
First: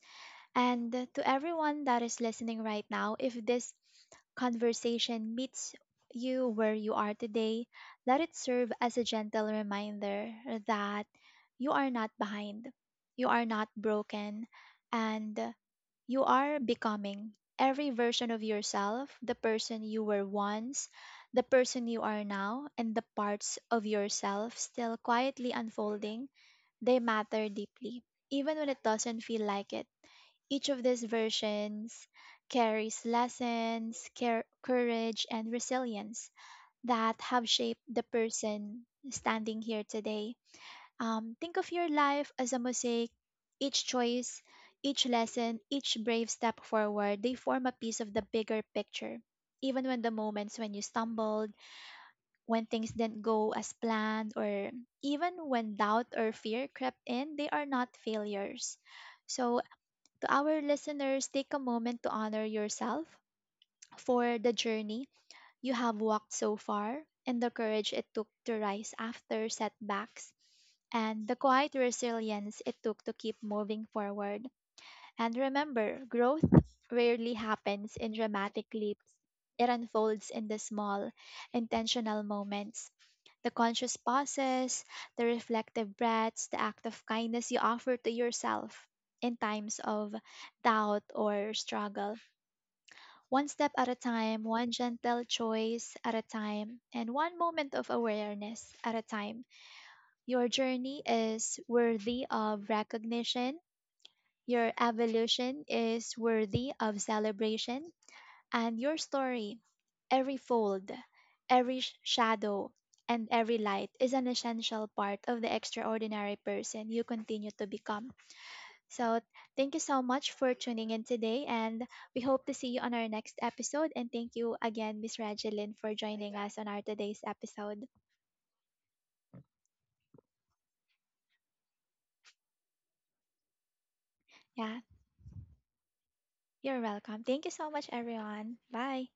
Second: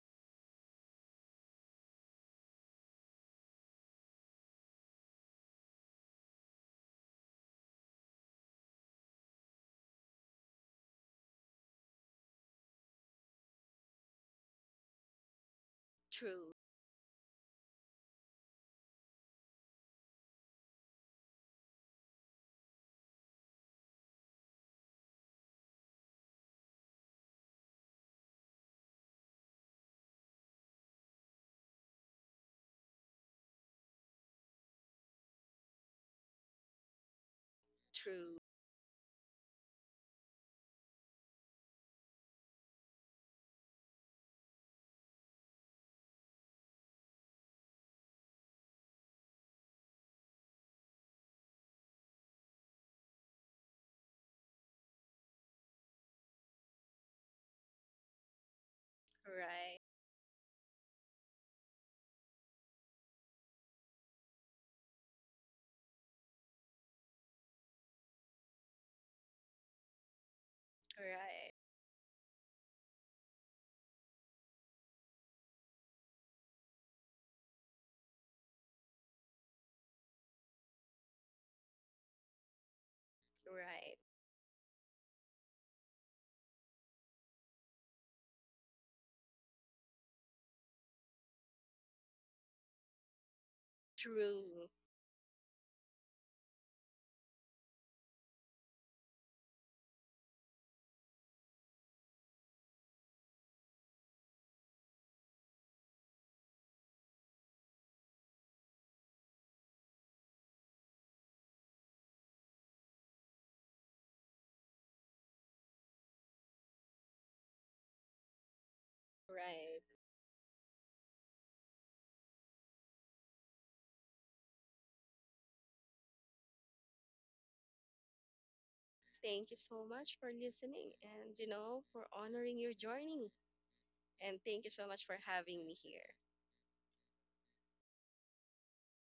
And to everyone that is listening right now, if this conversation meets you where you are today, let it serve as a gentle reminder that you are not behind, you are not broken, and you
True,
are becoming every version of yourself: the person you were once, the person you are now, and the parts of yourself still quietly unfolding. They matter deeply, even when it doesn't feel like it. Each of these versions carries lessons, care, courage, and resilience that have shaped the
true,
person standing here today. Think of your life as a mosaic. Each choice, each lesson, each brave step forward, they form a piece of the bigger picture. Even when the moments when you stumbled, when things didn't go as planned, or even when doubt or fear crept in, they are not failures. So
right,
to our listeners, take a moment to honor yourself for the journey you have walked so far, and the courage it took to rise after setbacks, and the
right,
quiet resilience it took to keep moving forward. And remember, growth rarely happens in dramatic leaps. It unfolds in the small, intentional moments, the conscious
right,
pauses, the reflective breaths, the act of kindness you offer to yourself in times of doubt or struggle. One step at a time,
true,
one gentle choice at a time, and one moment of awareness at a time. Your journey is worthy of recognition. Your evolution is worthy of celebration, and your story, every fold, shadow, and every light is an essential part of the extraordinary person you continue to become. So, thank you
right.
so much for tuning in today, and we hope to see you on our next episode. And thank you again, Miss Regeline, for joining us on our today's episode.
Thank you so much for listening and, you know, for honoring your joining. And thank you
Yeah,
so much for having me here.
you're welcome. Thank you so much, everyone. Bye.